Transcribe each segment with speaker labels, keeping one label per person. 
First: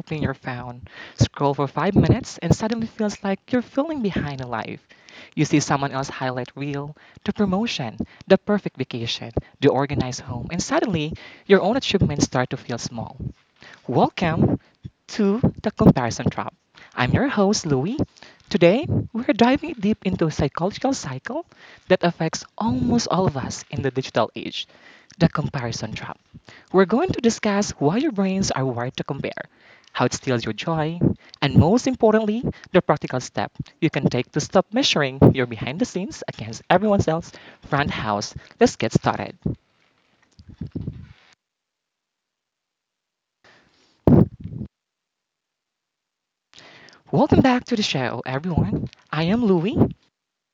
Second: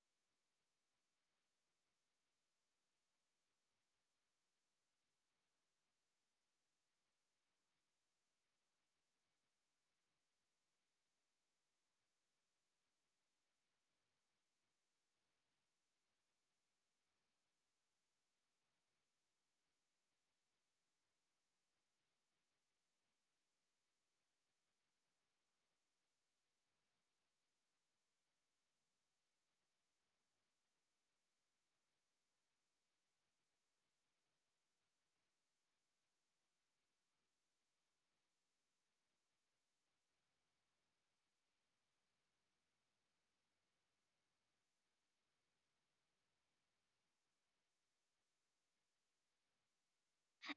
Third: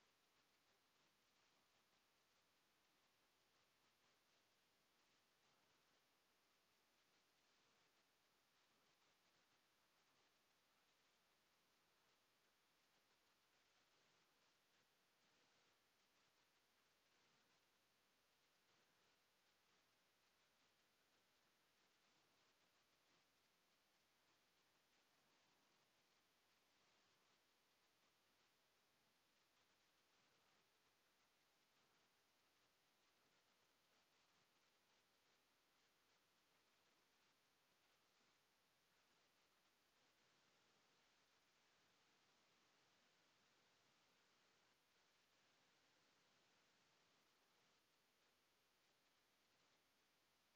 Speaker 1: open your phone, scroll for 5 minutes, and suddenly feels like you're feeling behind in life? You see someone else highlight reel, the promotion, the perfect vacation, the organized home, and suddenly your own achievements start to feel small. Welcome to the Comparison Trap. I'm your host, Louie. Today, we're diving deep into a psychological cycle that affects almost all of us in the digital age the comparison trap. We're going to discuss why your brains are wired to compare, how it steals your joy, and most importantly, the practical step you can take to stop measuring your behind the scenes against everyone else's front house. Let's get started. Welcome back to the show, everyone. I am Louie.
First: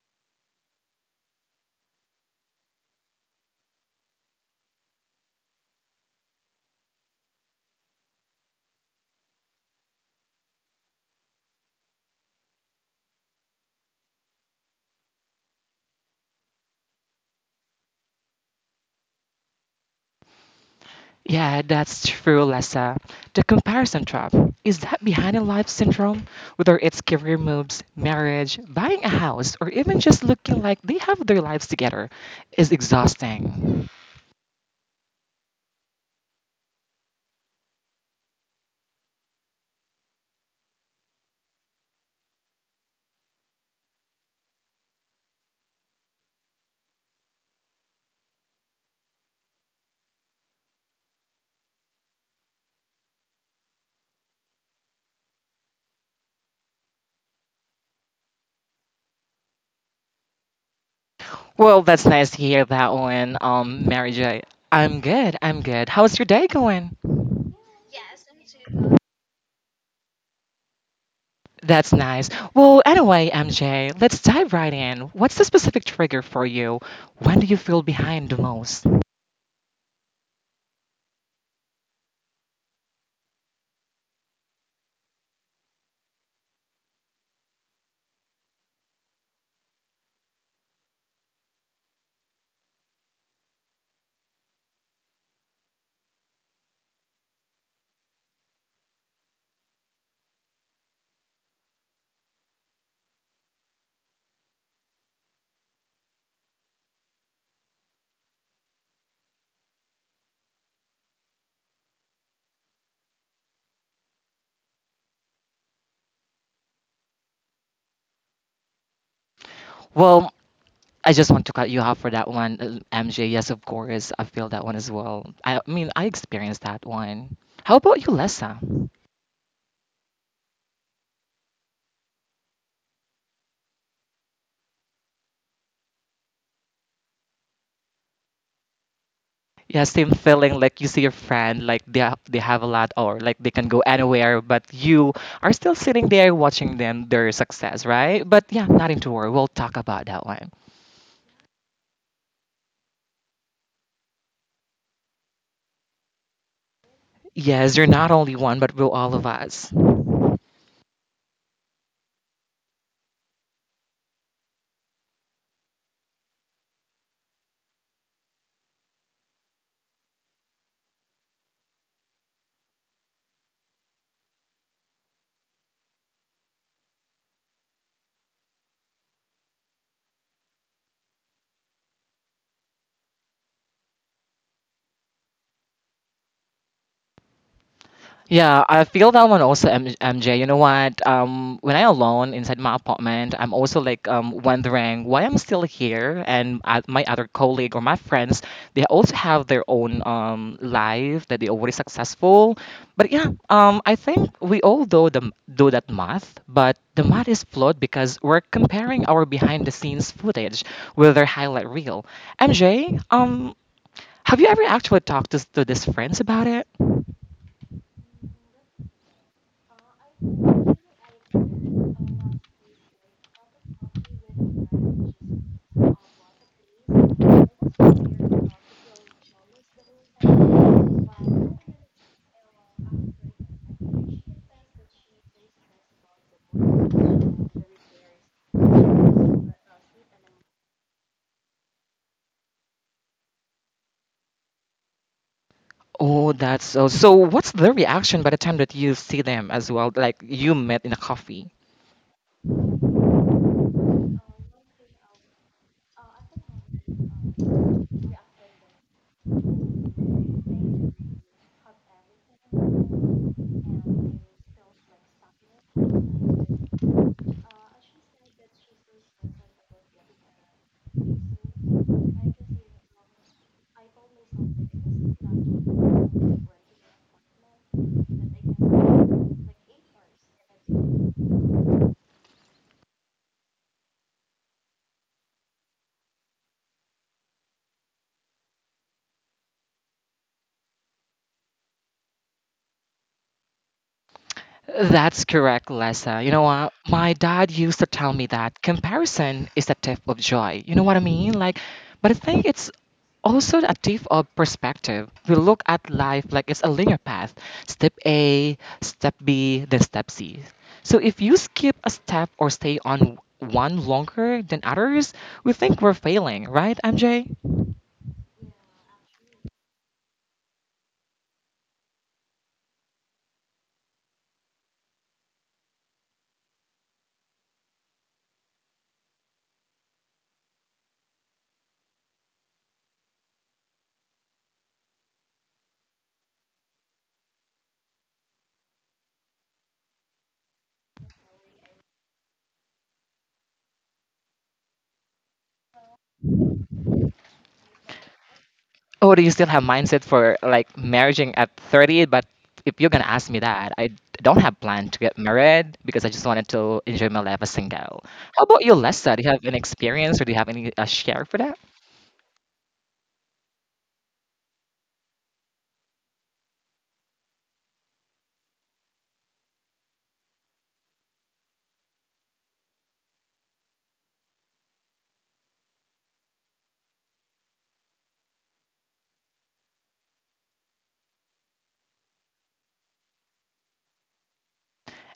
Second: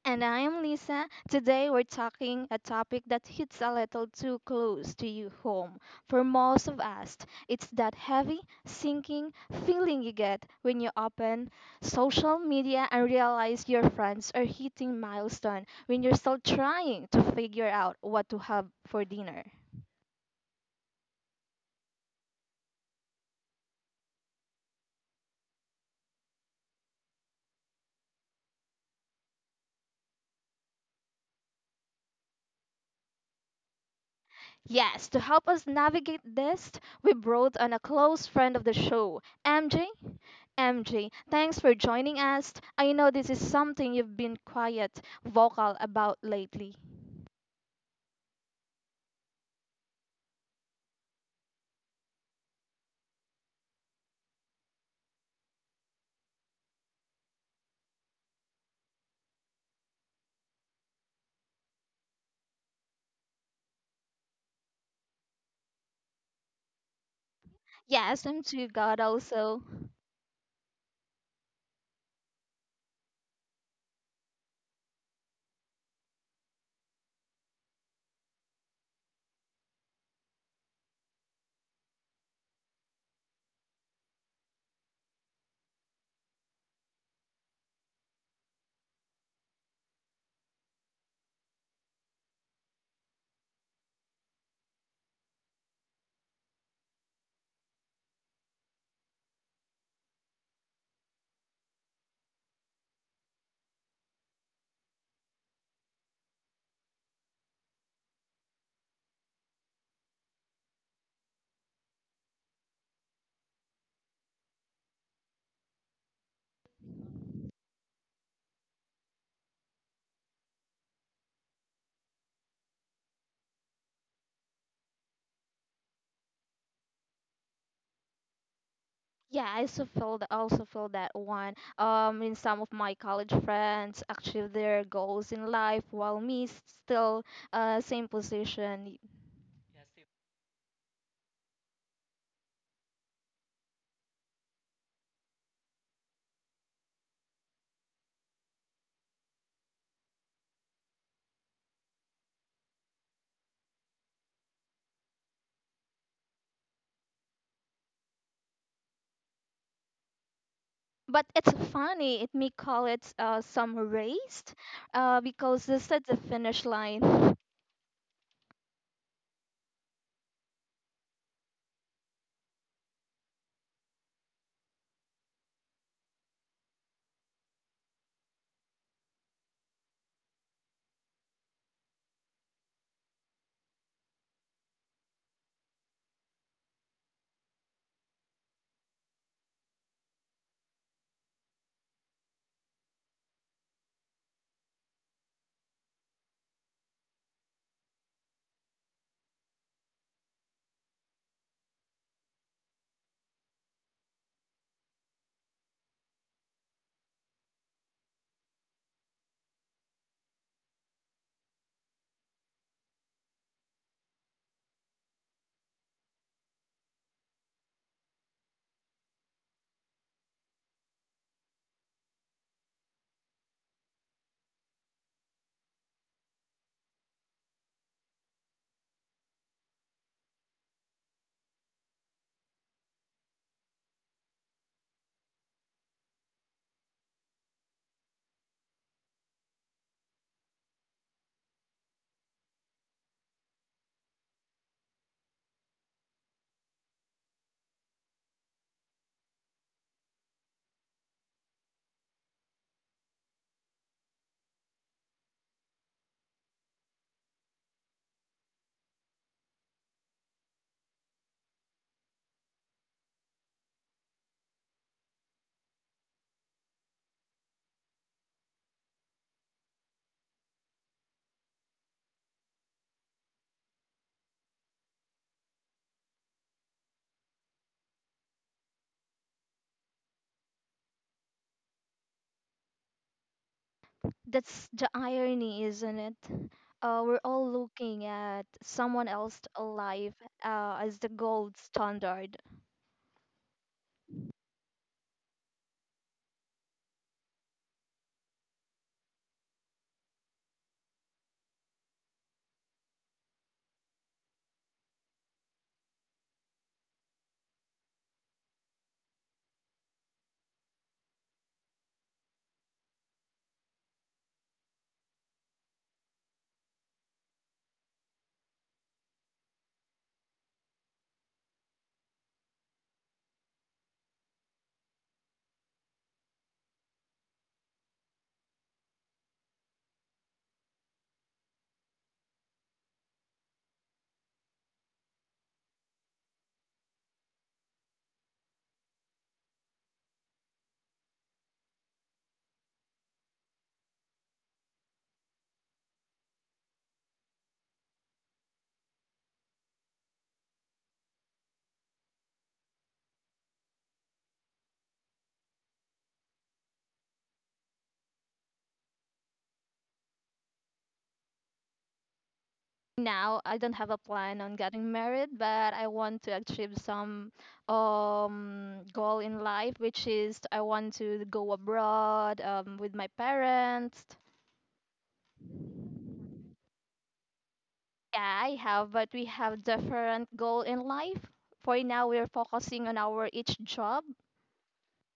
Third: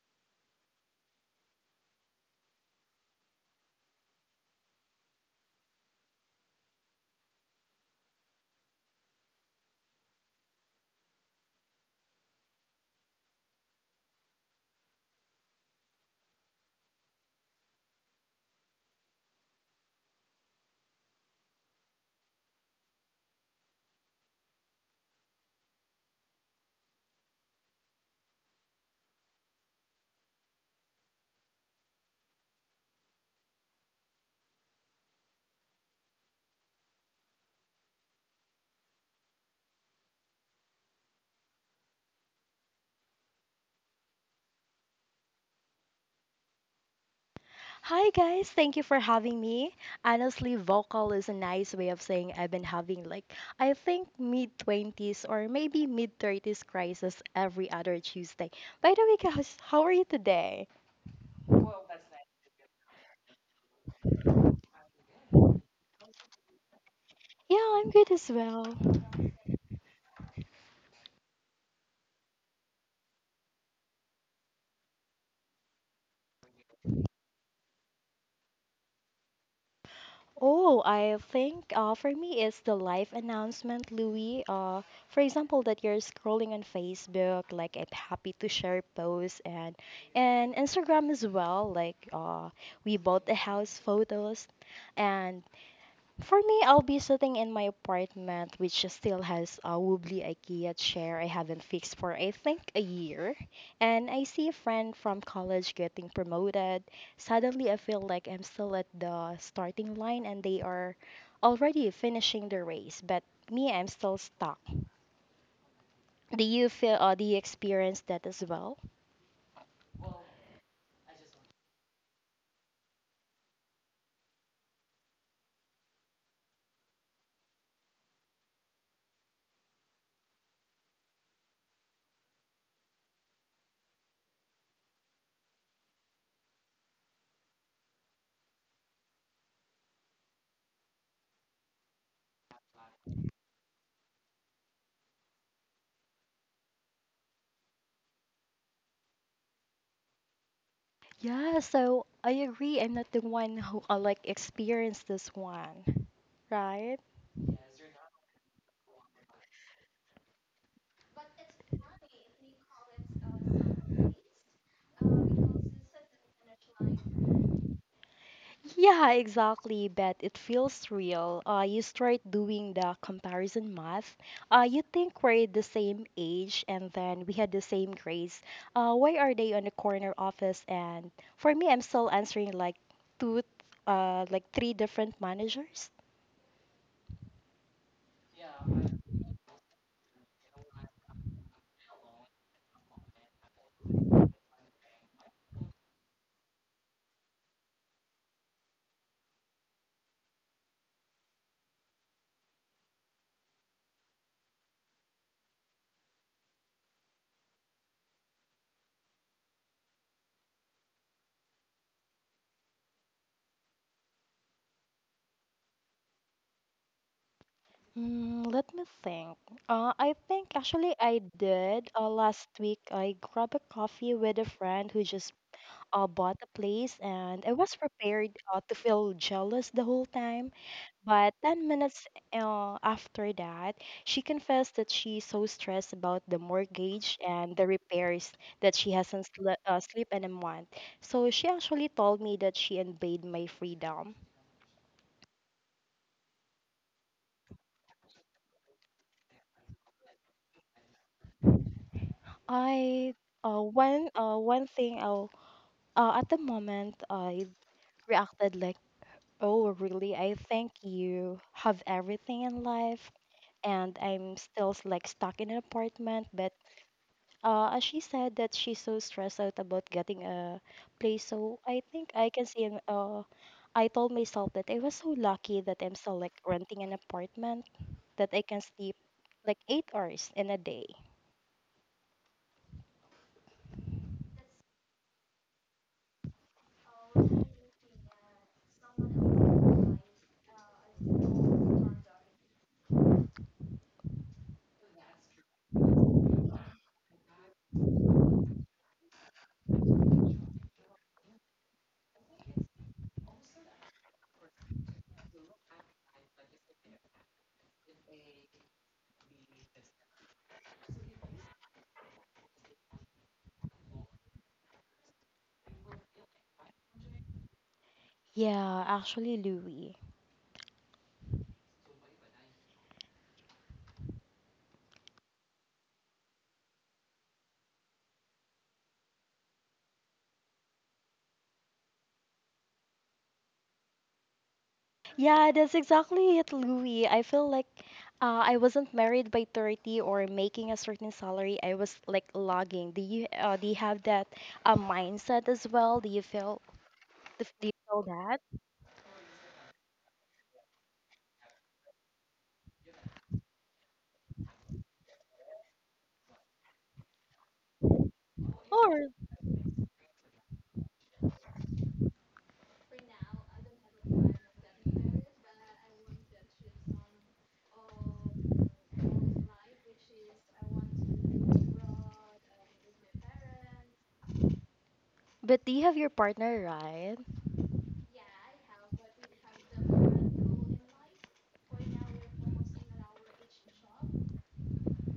Speaker 2: And I am Lisa. Today we're talking a topic that hits a little too close to you home. For most of us, it's that heavy, sinking feeling you get when you open social media and realize your friends are hitting milestone when you're still trying to figure out what to have for dinner.
Speaker 1: Yeah, that's true, Lessa. The comparison trap is that behind a life syndrome, whether it's career moves, marriage, buying a house, or even just looking like they have their lives together, is exhausting.
Speaker 2: Yes, to help us navigate this, we brought on a close friend of the show, MJ. MJ, thanks for joining us. I know this is something you've been quiet, vocal about lately.
Speaker 3: Hi guys, thank you for having me. Honestly, vocal is a nice way of saying I've been having like I think mid 20s or maybe mid 30s crisis every other Tuesday. By the way, guys, how are you today?
Speaker 1: Well, that's nice to hear that one, Mary J. I'm good, I'm good. How's your day going?
Speaker 3: Yeah, I'm good
Speaker 2: Yes,
Speaker 3: as
Speaker 2: I'm
Speaker 3: well.
Speaker 2: too God also.
Speaker 1: That's nice. Well, anyway, MJ, let's dive right in. What's the specific trigger for you? When do you feel behind the most?
Speaker 3: Oh, I think for me it's the live announcement, Louis. For example, that you're scrolling on Facebook, like I'm happy to share posts and Instagram as well. Like we bought the house photos, and for me, I'll be sitting in my apartment, which still has a wobbly IKEA chair I haven't fixed for I think a year. And I see a friend from college getting promoted. Suddenly, I feel like I'm still at the starting line and they are already finishing the race, but me, I'm still stuck. Do you experience that as well?
Speaker 1: Well, I just want to cut you off for that one, MJ. Yes, of course, I feel that one as well. I mean, I experienced that one. How about you, Lessa?
Speaker 2: Yeah, I also feel that one in some of my college friends achieve their goals in life, while me still same position.
Speaker 1: Yeah, same feeling. Like you see your friend, like they have a lot, or like they can go anywhere, but you are still sitting there watching them their success, right? But yeah, not into worry. We'll talk about that one.
Speaker 3: Yeah, so I agree. I'm not the one who like experienced this one, right?
Speaker 1: Yes, you're not only one, but we're all of us.
Speaker 2: But it's funny it may call it some raced, because this is the finish line.
Speaker 3: Yeah, exactly, but it feels real. You start doing the comparison math. You think we're the same age and then we had the same grades. Why are they on the corner office? And for me, I'm still answering like two, like three different managers.
Speaker 1: Yeah, I feel that one also, MJ. You know what? When I'm alone inside my apartment, I'm also like wondering why I'm still here, and my other colleague or my friends, they also have their own life that they already successful. But yeah, I think we all do that math, but the math is flawed because we're comparing our behind the scenes footage with their highlight reel. MJ, have you ever actually talked to these friends about it?
Speaker 3: Mm, let me think. I think actually I did. Last week I grabbed a coffee with a friend who just bought a place, and I was prepared to feel jealous the whole time. But 10 minutes after that, she confessed that she's so stressed about the mortgage and the repairs that she hasn't sleep in a month. So she actually told me that she invaded my freedom.
Speaker 1: Oh, that's so. So, what's their reaction by the time that you see them as well? Like you met in a coffee.
Speaker 3: I one one thing, at the moment I reacted like, "Oh, really? I think you have everything in life." And I'm still like stuck in an apartment, but as she said that she's so stressed out about getting a place, so I think I can see. I told myself that I was so lucky that I'm still like renting an apartment that I can sleep like 8 hours in a day.
Speaker 2: That's the irony, isn't it? We're all looking at someone else's life, as the gold standard.
Speaker 1: That's correct, Lessa. You know what? My dad used to tell me that comparison is a tip of joy. You know what I mean? Like, but I think it's also a tip of perspective. We look at life like it's a linear path step A, step B, then step C. So if you skip a step or stay on one longer than others, we think we're failing, right, MJ?
Speaker 3: Yeah, actually, Louis. Yeah, that's exactly it, Louis. I feel like I wasn't married by 30 or making a certain salary. I was like logging. Do you have that mindset as well? Do you feel that?
Speaker 1: Oh, do you still have mindset for like marrying at 30? But if you're gonna ask me that, I don't have plan to get married because I just wanted to enjoy my life as single. How about you,
Speaker 3: Or.
Speaker 1: Lessa? Do you have an experience or do you have any share for that?
Speaker 2: Now I don't have a plan on getting married, but I want to achieve some, goal in life, which is I want to go abroad, with my parents.
Speaker 3: But do you have your partner, right?
Speaker 2: Yeah, I have, but we have different goal in life. For now, we're focusing on our each job.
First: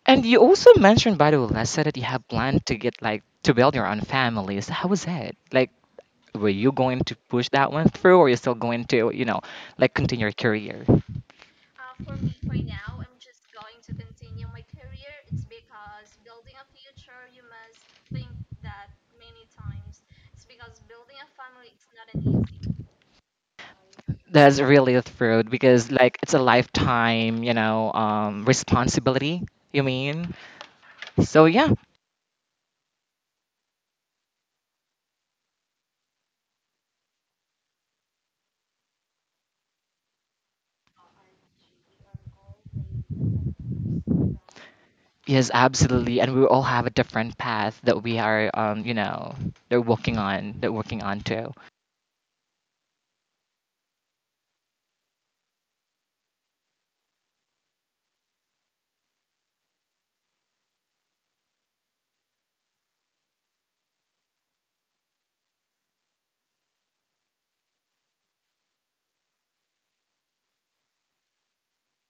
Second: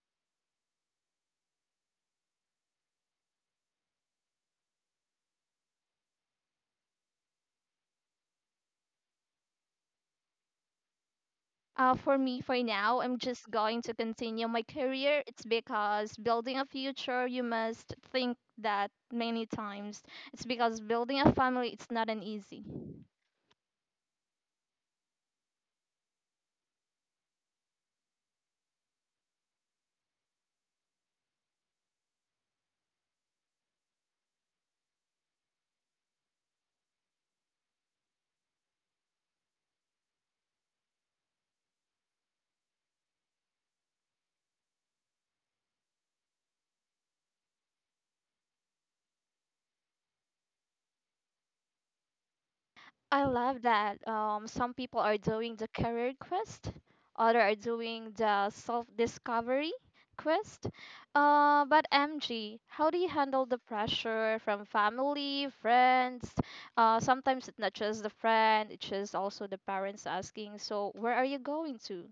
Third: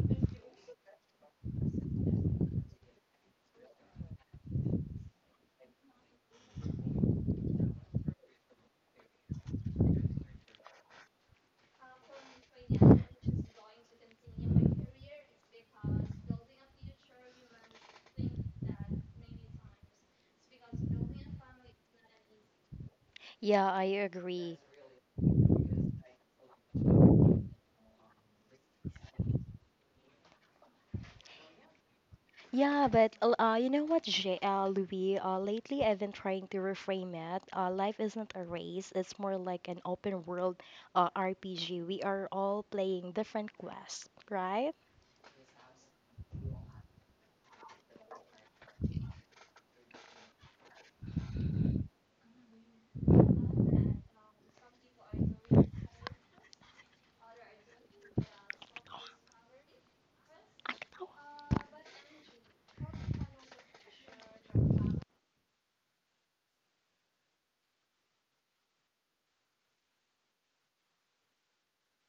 Speaker 1: And you also mentioned, by the way, Lessa, that you have plan to get like to build your own families. How was it? Like, were you going to push that one through, or are you still going to, you know, like continue your career?
Speaker 2: For me, for now, I'm just going to continue my career. It's because building a future, you must think that many times. It's because building a family, it's not an easy.
Speaker 3: Yeah, I agree.
Speaker 1: That's really through because like it's a lifetime, responsibility. You mean? So yeah,
Speaker 3: Yeah, but you know what, Louis? Lately, I've been trying to reframe it. Life isn't a race; it's more like an open world RPG. We are all playing different quests, right?
Speaker 1: yes, absolutely, and we all have a different path that we are, they're working on too.
Speaker 2: I love that. Some people are doing the career quest, other are doing the self-discovery quest.
Speaker 3: Ang tawa.
Speaker 2: But MG, how do you handle the pressure from family, friends? Sometimes it's not just the friend, it's just also the parents asking, so where are you going to?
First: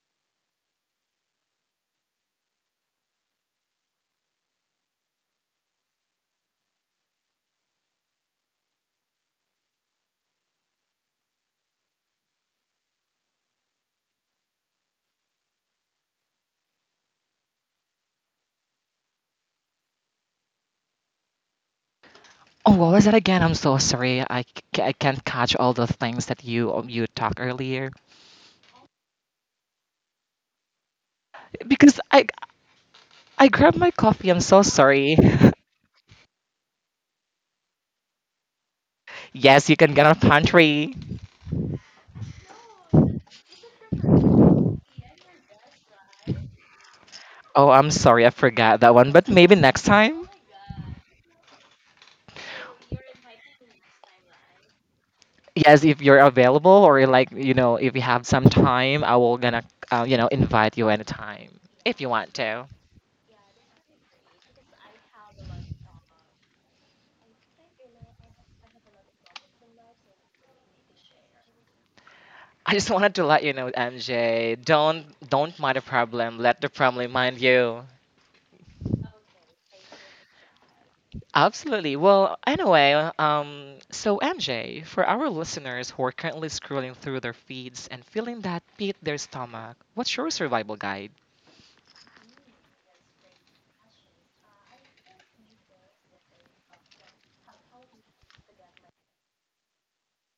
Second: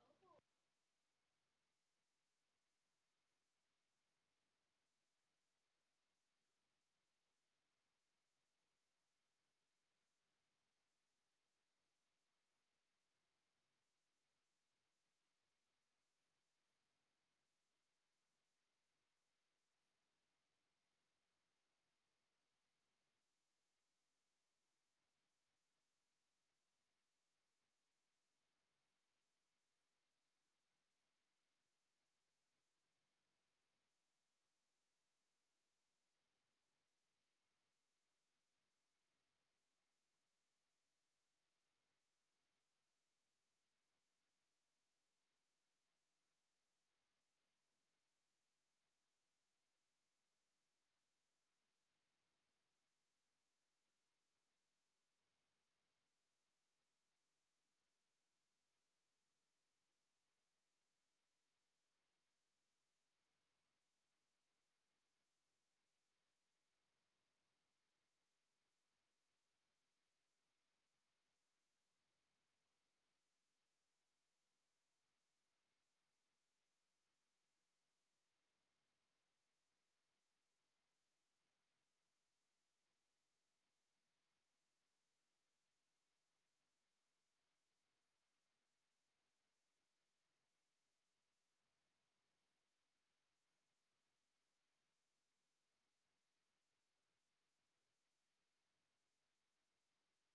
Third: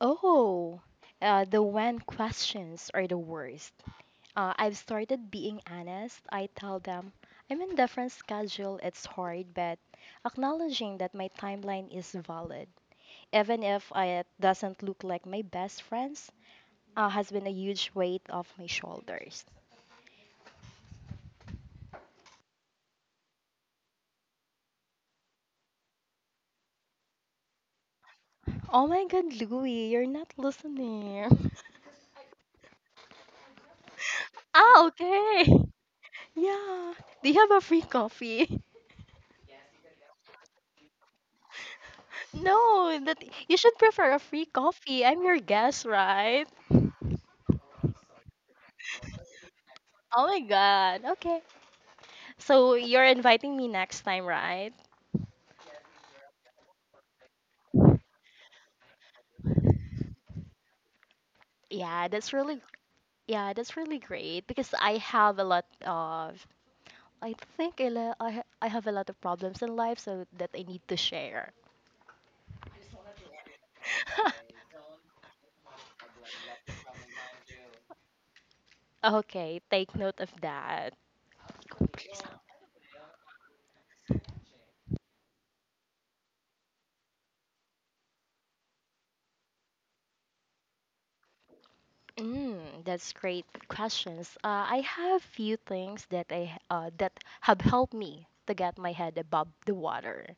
Speaker 3: Oh, the when questions are the worst. I've started being honest. I tell them I'm in different schedule. It's hard, but acknowledging that my timeline is valid, even if it doesn't look like my best friends, has been a huge weight off my shoulders.
Speaker 1: Oh, what was that again? I'm so sorry, I can't catch all the things that you talked earlier
Speaker 3: Oh my God, Louie, you're not listening.
Speaker 1: because I grabbed my coffee. I'm so
Speaker 3: Ah,
Speaker 1: sorry.
Speaker 3: okay. Yeah. Do you have a free coffee?
Speaker 1: Yes, you can get on pantry.
Speaker 3: No, that you should prefer a free coffee. I'm your guest, right?
Speaker 1: Oh, I'm sorry, I forgot that one, but maybe next
Speaker 3: Oh
Speaker 1: time.
Speaker 3: my god. Okay. So you're inviting me next time, right?
Speaker 1: Yes, if you're available or like you know, if you have some time, I will gonna invite you anytime if
Speaker 3: Yeah,
Speaker 1: you
Speaker 3: that's
Speaker 1: want
Speaker 3: really
Speaker 1: to.
Speaker 3: yeah, that's really great because I have a lot of I think I la- I ha- I have a lot of problems in life so that I need to share.
Speaker 1: I just wanted to let you know, MJ, don't don't mind the problem. Let the problem mind you.
Speaker 3: Okay, take note of that.
Speaker 1: Absolutely. Well, anyway, so MJ, for our listeners who are currently scrolling through their feeds and feeling that pit their stomach, what's your survival guide?
Speaker 3: That's great questions. I have few things that have helped me to get my head above the water.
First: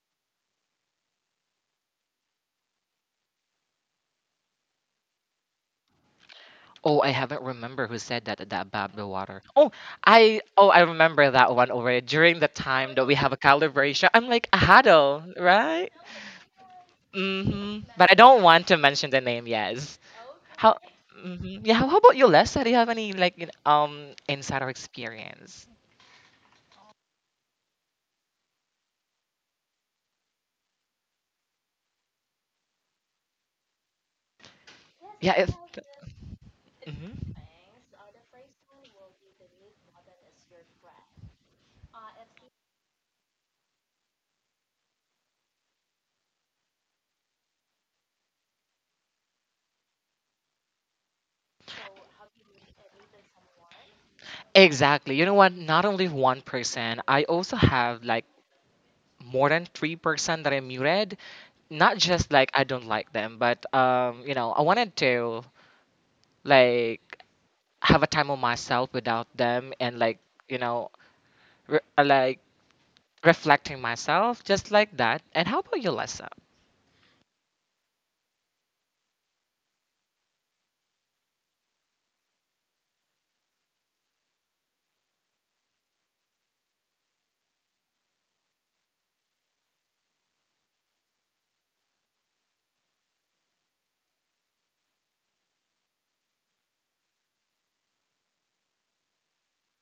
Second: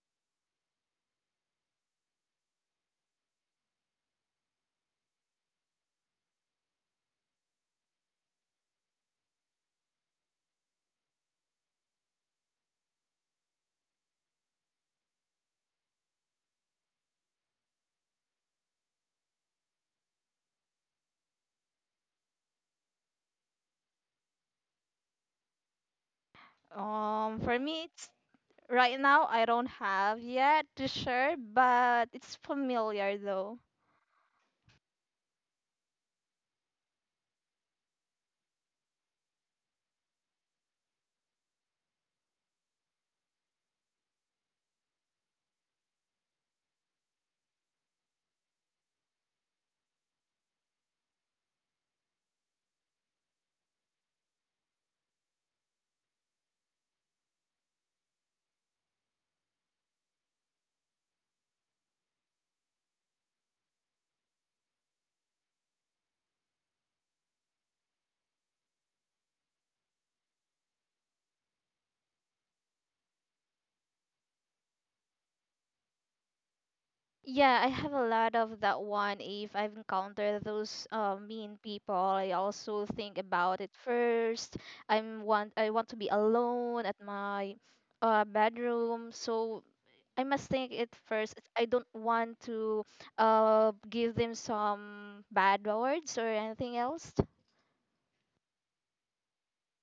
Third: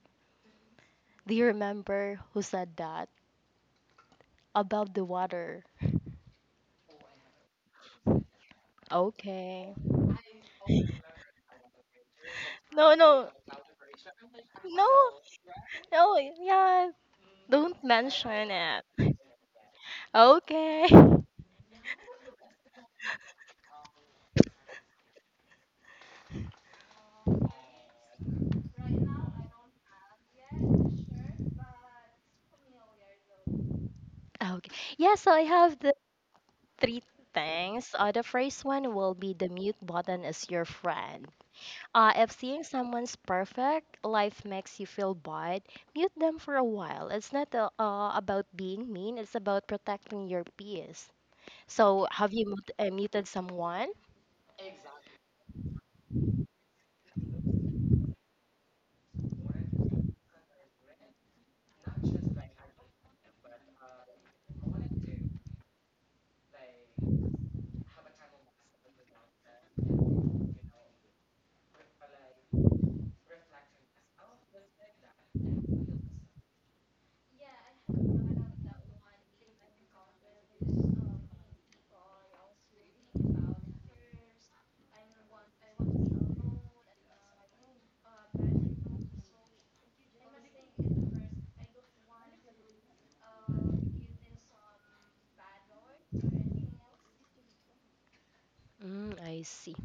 Speaker 3: Do you remember who said that? Above the water.
Speaker 1: Oh, I haven't remember who said that about the water. Oh,
Speaker 3: Okay.
Speaker 1: I remember that one already. During the
Speaker 3: No,
Speaker 1: time that we
Speaker 3: no,
Speaker 1: have a calibration, I'm like a
Speaker 3: no,
Speaker 1: huddle, right?
Speaker 3: no. Yeah, don't
Speaker 1: But I don't
Speaker 3: mention
Speaker 1: want to
Speaker 3: it.
Speaker 1: mention the name. Yes. How?
Speaker 3: Okay.
Speaker 1: Hmm. Yeah. How about you, Lessa? Do you have any like insider experience?
Speaker 2: For me, it's right now I don't have yet to share, but it's familiar though.
Speaker 3: Okay. Yeah, so
Speaker 1: Yeah.
Speaker 3: I
Speaker 1: If,
Speaker 3: have the three
Speaker 1: Mhm.
Speaker 3: things. The first one will be the mute button is your friend. If seeing someone's perfect life makes you feel bad, mute them for a while. It's not about being mean, it's about protecting your peace. So, have you muted someone?
Speaker 1: Exactly. You know what? Not only one person, I also have like more than three person that I muted. Not just like I don't like them, but I wanted to like have a time on myself without them and like you know, like reflecting myself just like that. And how about you, Lessa?
Speaker 2: Yeah, I have a lot of that one. If I've encountered those mean people, I also think about it first. I want to be alone at my bedroom, so I must think it first. I don't want to give them some bad words or anything else.
Speaker 3: I see.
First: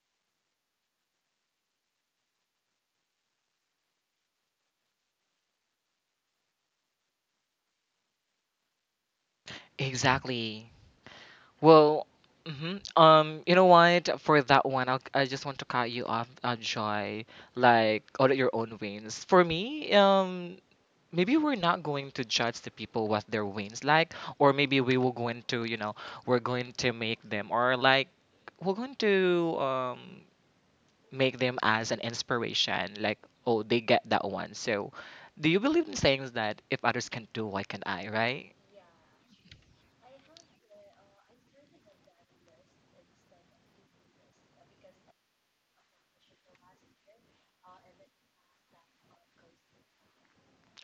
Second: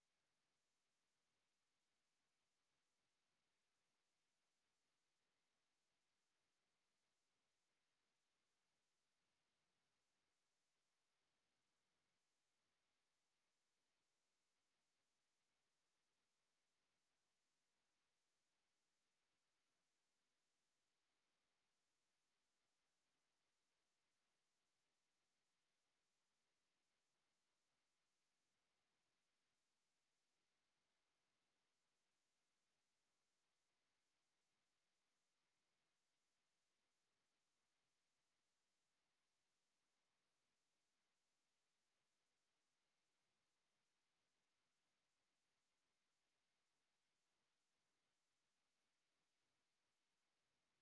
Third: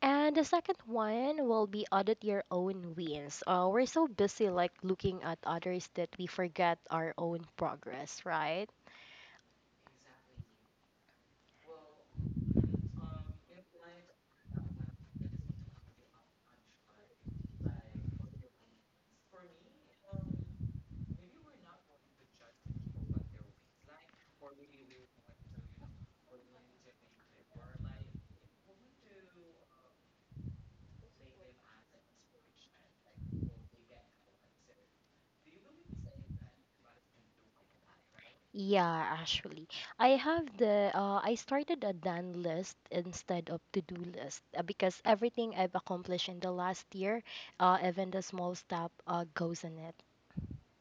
Speaker 3: And the second one will be audit your own wins. We're so busy like looking at others that we forget our own progress, right?
Speaker 1: Exactly. Well, you know what? For that one, I just want to cut you off, Joy. Like, audit your own wins. For me, maybe we're not going to judge the people what their wins like, or maybe we will going to, we're going to make them, or like, we're going to make them as an inspiration. Like, oh, they get that one. So, do you believe in sayings that if others can do, why can't I? Right?
Speaker 3: Yeah, actually, I have the I started a done list instead of to do list because everything I've accomplished in the last year, even the small step, goes in it.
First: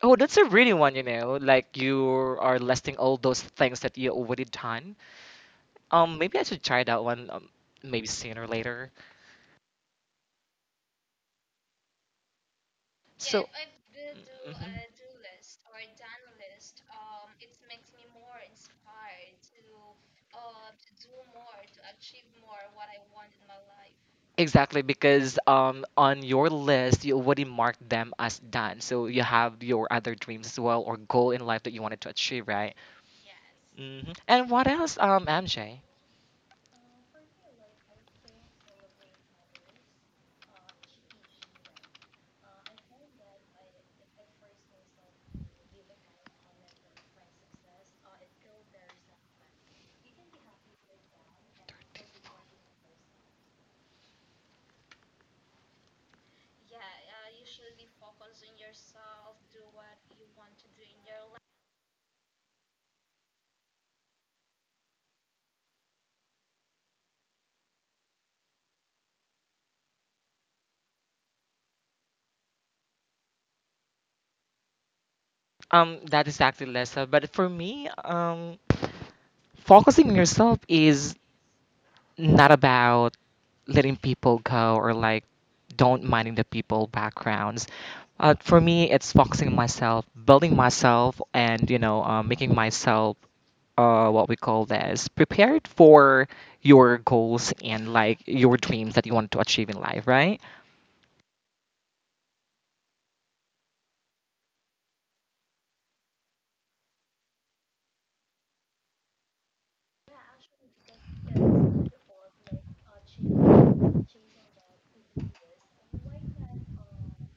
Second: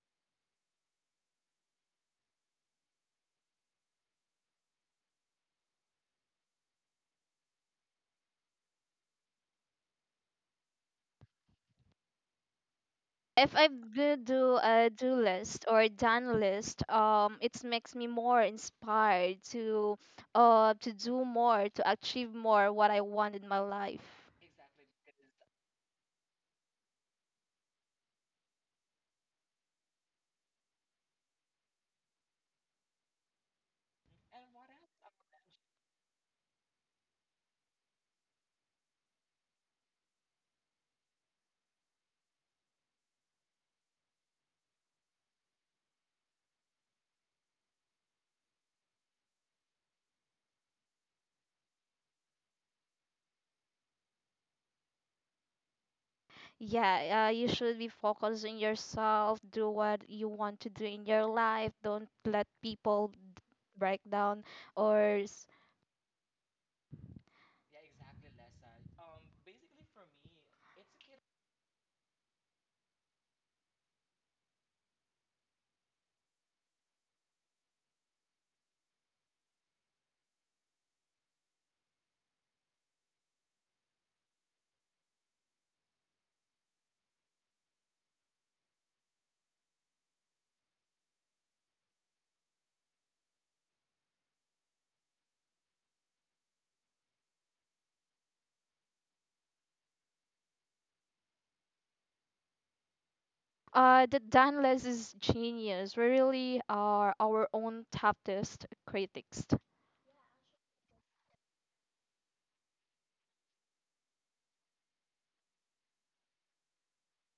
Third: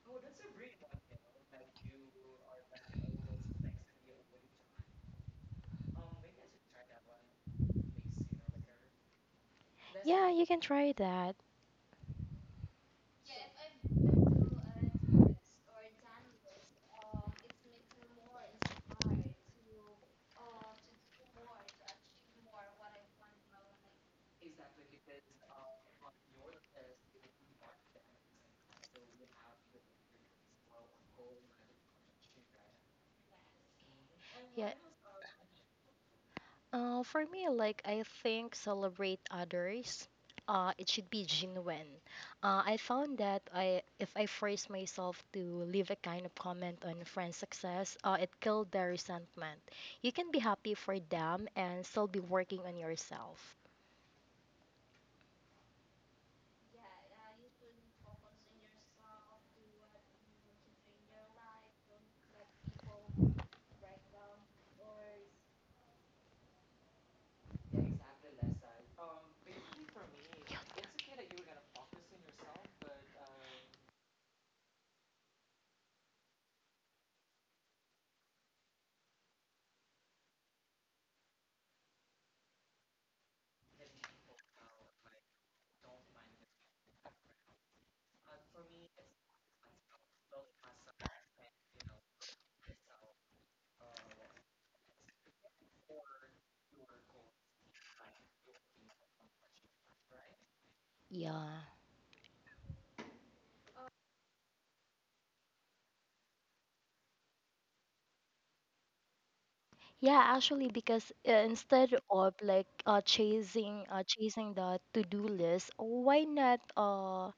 Speaker 1: Oh, that's a really one, Like you are listing all those things that you already done. Maybe I should try that one. Maybe sooner or later. Yeah,
Speaker 3: Yeah, you can try that.
Speaker 1: So, if
Speaker 2: If I do a do
Speaker 1: hmm
Speaker 2: list or done list, it makes me more inspired to do more, to achieve more what I want in my life.
Speaker 1: Exactly, because on your list you already marked them as done, so you have your other dreams as well or goal in life that you wanted to achieve, right? And what
Speaker 3: Yeah.
Speaker 1: else, MJ?
Speaker 3: For me, like I think celebrate others. It should be genuine. I found that if I force myself to leave a kind of comment on friends' success, it killed their resentment. You can be happy for them and still be working on yourself.
Speaker 2: Yeah, you should be focused on yourself, do what you want to do in your life. Don't let people break down or
Speaker 1: That is exactly Lisa. But for me, focusing on yourself is not about letting people go or like don't minding the people backgrounds for me it's focusing on myself building myself and making myself what we call this prepared for your goals and like your dreams that you want to achieve in life right?
Speaker 3: Yeah.
Speaker 2: the done list is genius. We really are our own toughest critics.
Speaker 3: Yeah, actually, because instead of like chasing the to-do list, why not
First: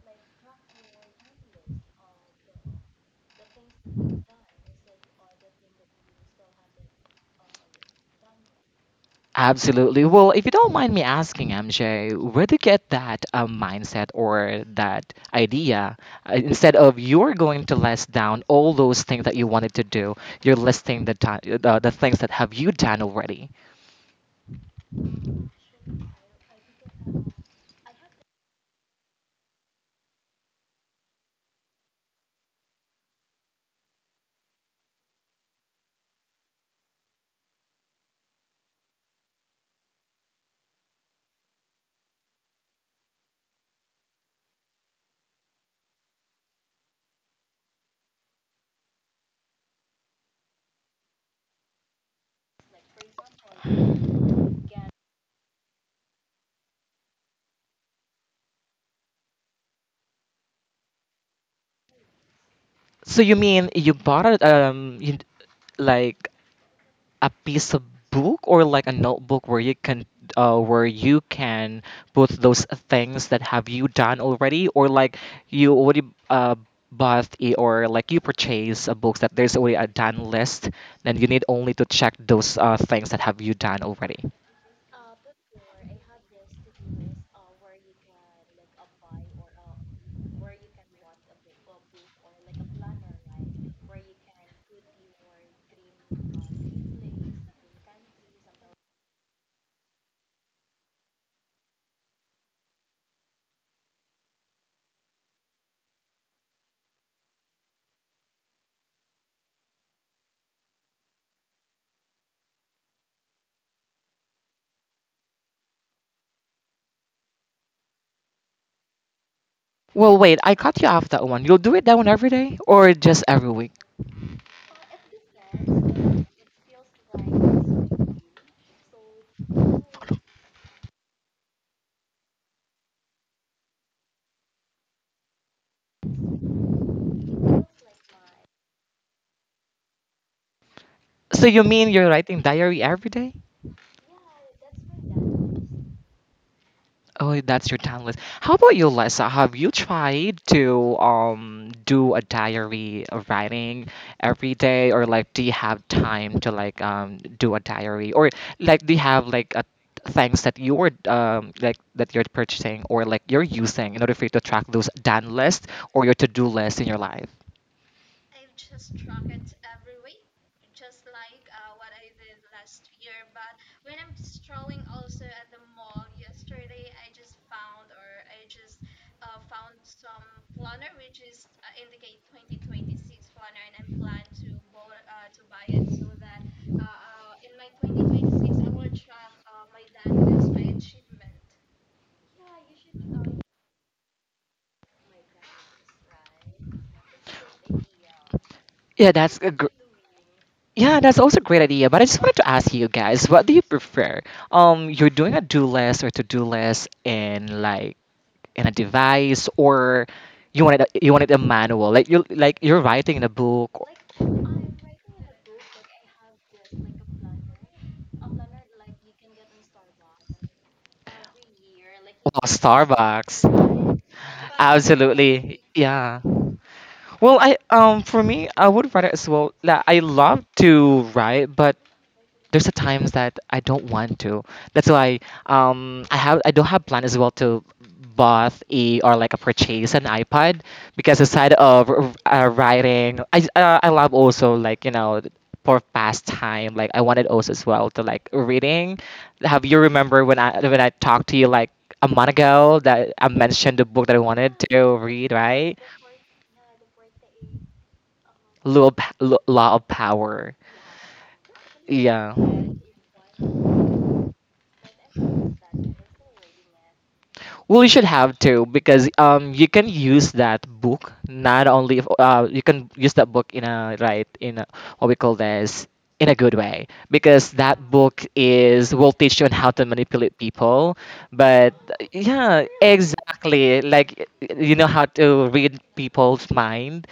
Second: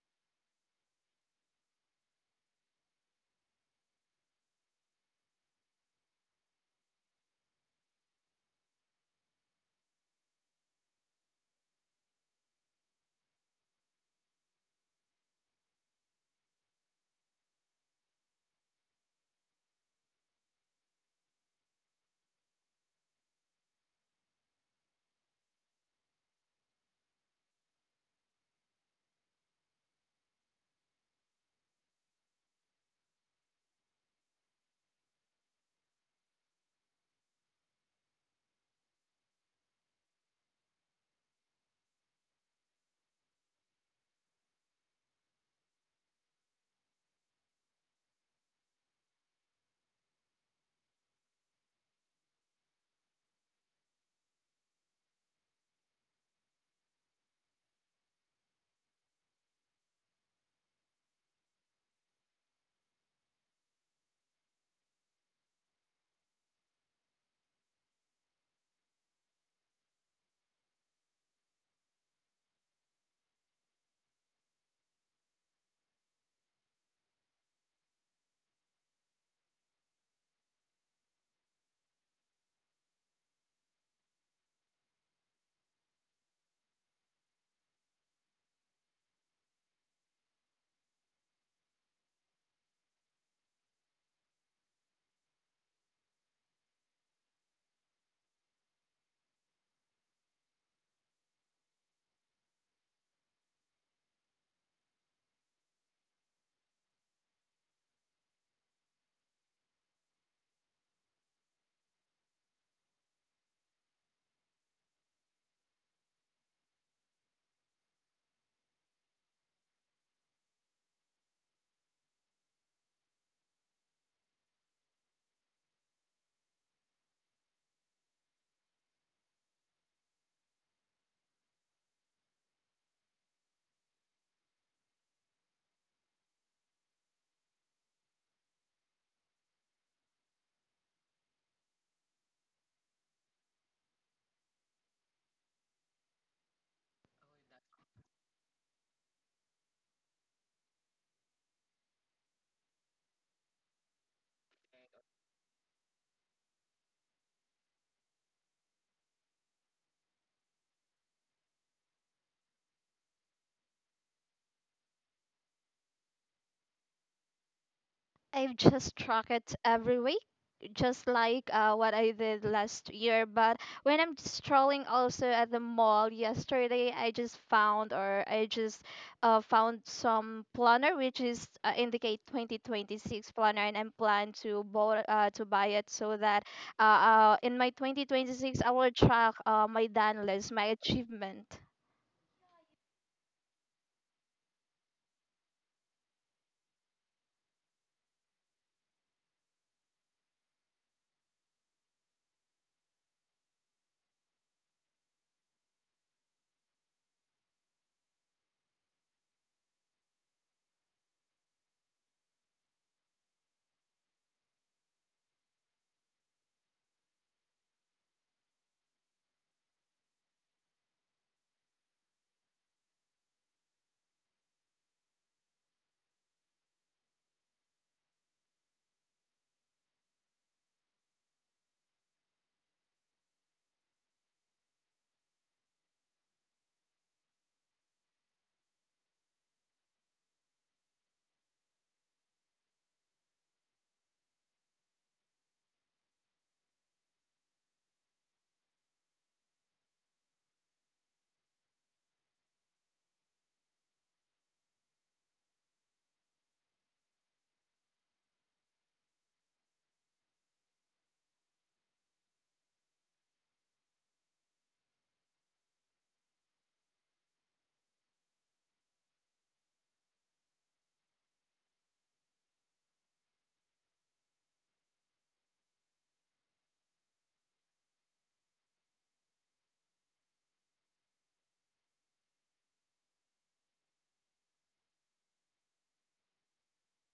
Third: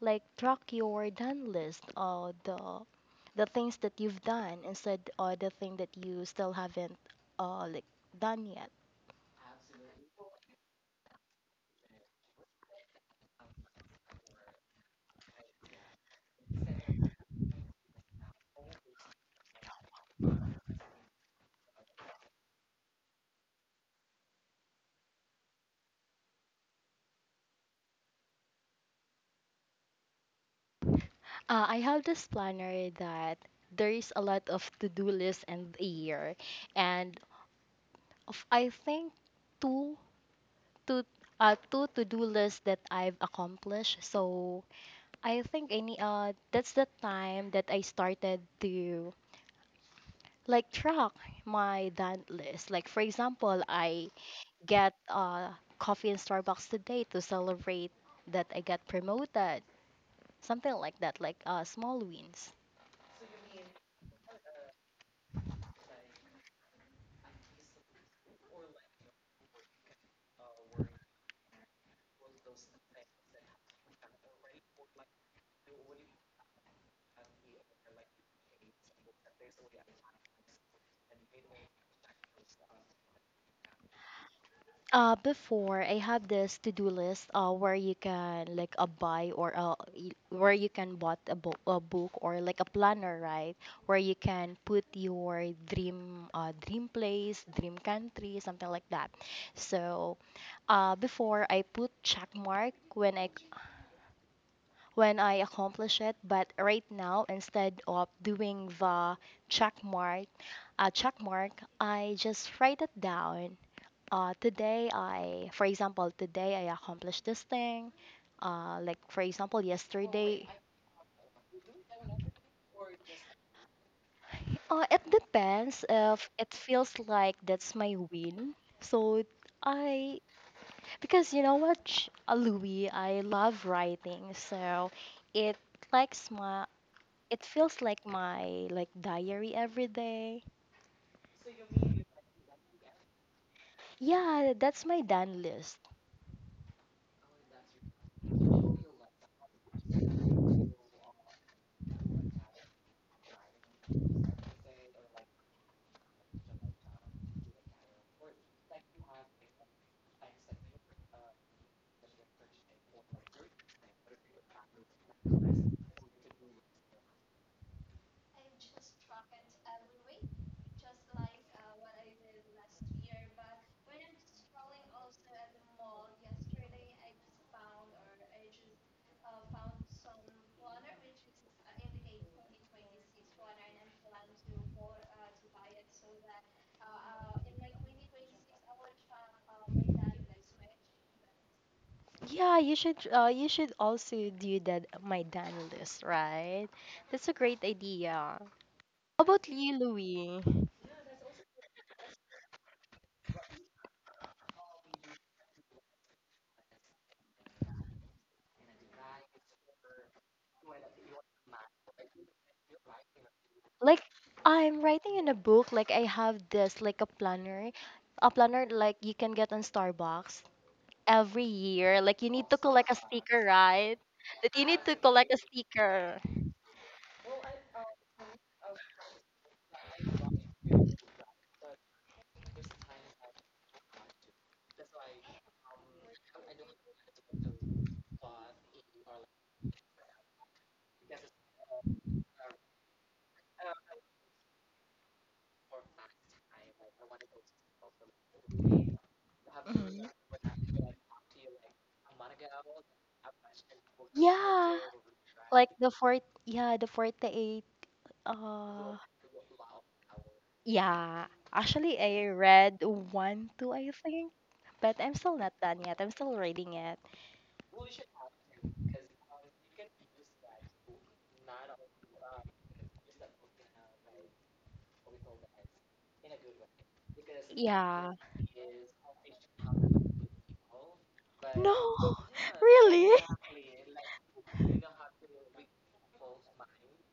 Speaker 3: like track your done list or the things that you've done instead or the thing that you still haven't like done yet.
Speaker 1: Absolutely. Well, if you don't mind me asking, MJ, where do you get that mindset or that idea? Instead of you're going to list down all those things that you wanted to do, you're listing the things that have you done already.
Speaker 3: I have this planner that there's a lot of to-do lists in a year and of, I think two to two to-do lists that I've accomplished so I think any that's the time that I started to like track my done list like for example I get coffee in Starbucks today to celebrate that I got promoted. Something like that, like small wins.
Speaker 1: So you mean you bought it? Like a piece of book or like a notebook where you can put those things that have you done already or like you already uh, bought it or like you purchase a book that there's already a done list then you need only to check those things that have you done already.
Speaker 3: Before I have this to-do list where you can like a buy or where you can bought a book or like a planner, right? Where you can put your dream place, dream country, something like that. So before I put check mark when I accomplish it. But right now, instead of doing the check mark, check mark, I just write it down. For example, today I accomplished this thing. Like for example,
Speaker 1: Well, wait,
Speaker 3: yesterday.
Speaker 1: I cut you off that one. You'll do it that one every day or just every week?
Speaker 3: It depends if it feels like that's my win. So I, because you know what, Louis, I love writing, so it likes my It feels like my like diary every day.
Speaker 1: So you mean you're writing diary every day?
Speaker 3: Yeah, that's my done list.
Speaker 1: Oh, that's your timeless. How about you, Lisa? Have you tried to do a diary of writing every day, or like do you have time to like do a diary, or like do you have like a things that you're like that you're purchasing or like you're using in order for you to track those done list or your to-do list in your life?
Speaker 2: I've just track it every week, just like what I did last year. But when I'm strolling also at the mall yesterday, I just found some planner which is indicate 2026 planner, and I'm plan to buy to buy it so that in my 2026 I will track my done list, my achievement.
Speaker 3: Yeah, you should also do that my done list, right? That's a great idea. How
Speaker 1: Yeah, that's
Speaker 3: about
Speaker 1: a gr-
Speaker 3: you, Louie?
Speaker 1: yeah, that's also a great idea. But I just wanted to ask you guys, what do you prefer? You're doing a do list or to do list in like in a device or you wanted a manual like you're writing in a book or
Speaker 3: Like I'm writing in a book, like I have this like a planner. A planner like you can get on Starbucks every year. Like you need to collect a sticker, right?
Speaker 1: Starbucks.
Speaker 3: That you need to collect a
Speaker 1: Absolutely,
Speaker 3: sticker.
Speaker 1: yeah. Well, I for me I would write as well like I love to write but there's a times that I don't want to. That's why I don't have plan as well to bought a or like a purchase an iPad because aside of writing, I love also like for pastime like I wanted also as well to like reading. Have you
Speaker 3: Mhm.
Speaker 1: remember when I talked to you like a month ago that I mentioned the book that I wanted
Speaker 3: Yeah,
Speaker 1: to read
Speaker 3: like
Speaker 1: right?
Speaker 3: the fort. Yeah, the 48. Uh,
Speaker 1: Law of Power.
Speaker 3: yeah. Actually, I
Speaker 1: Yeah.
Speaker 3: read one, two, I think, but I'm still not done yet. I'm still reading it.
Speaker 1: Well, you should have to because you can use that book not only you can use that book in a right in a, what we call this in a good way, because that
Speaker 3: Yeah.
Speaker 1: book is will teach you on how to manipulate people, but
Speaker 3: No,
Speaker 1: yeah,
Speaker 3: really?
Speaker 1: exactly, like you know how to read people's mind.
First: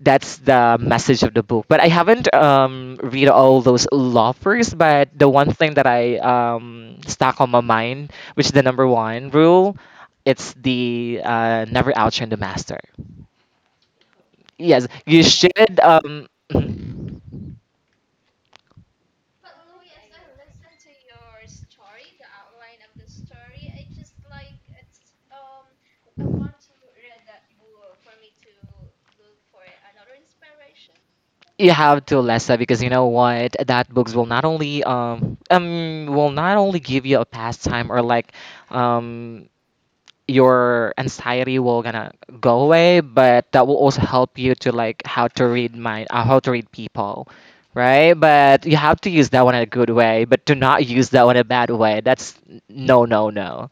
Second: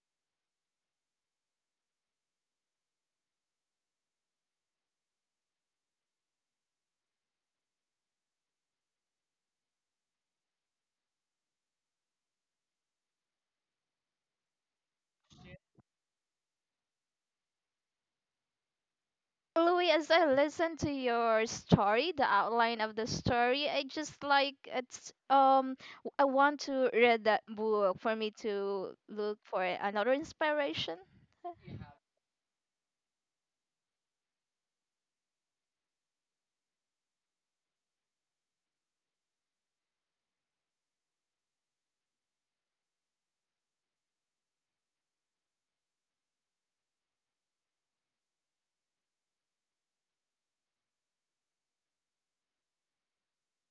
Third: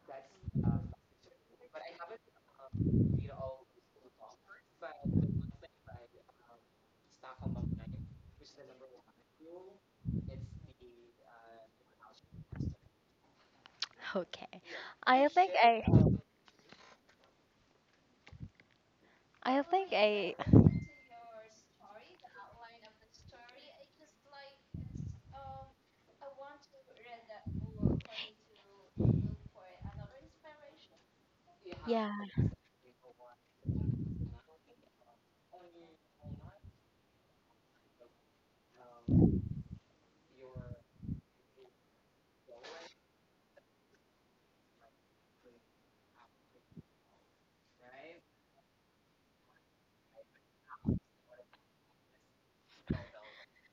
Speaker 1: That's the message of the book, but I haven't read all those law first, but the one thing that I stuck on my mind, which is the number one rule, it's the never outshine the master.
Speaker 3: Okay.
Speaker 1: Yes, you
Speaker 3: I think
Speaker 1: should.
Speaker 3: I.
Speaker 1: Mhm.
Speaker 3: I think
Speaker 2: Louis, as I
Speaker 3: I.
Speaker 2: listen to your story, the outline of the story, I just like it's I want to read that book for me to look for another inspiration.
Speaker 1: You have
Speaker 3: Yeah.
Speaker 1: to, Lessa, because you know what? That books will not only give you a pastime, or like um your anxiety will gonna go away, but that will also help you to like how to read mind, how to read people, right? But you have to use that one in a good way, but do not use that one in a bad way. That's no, no, no.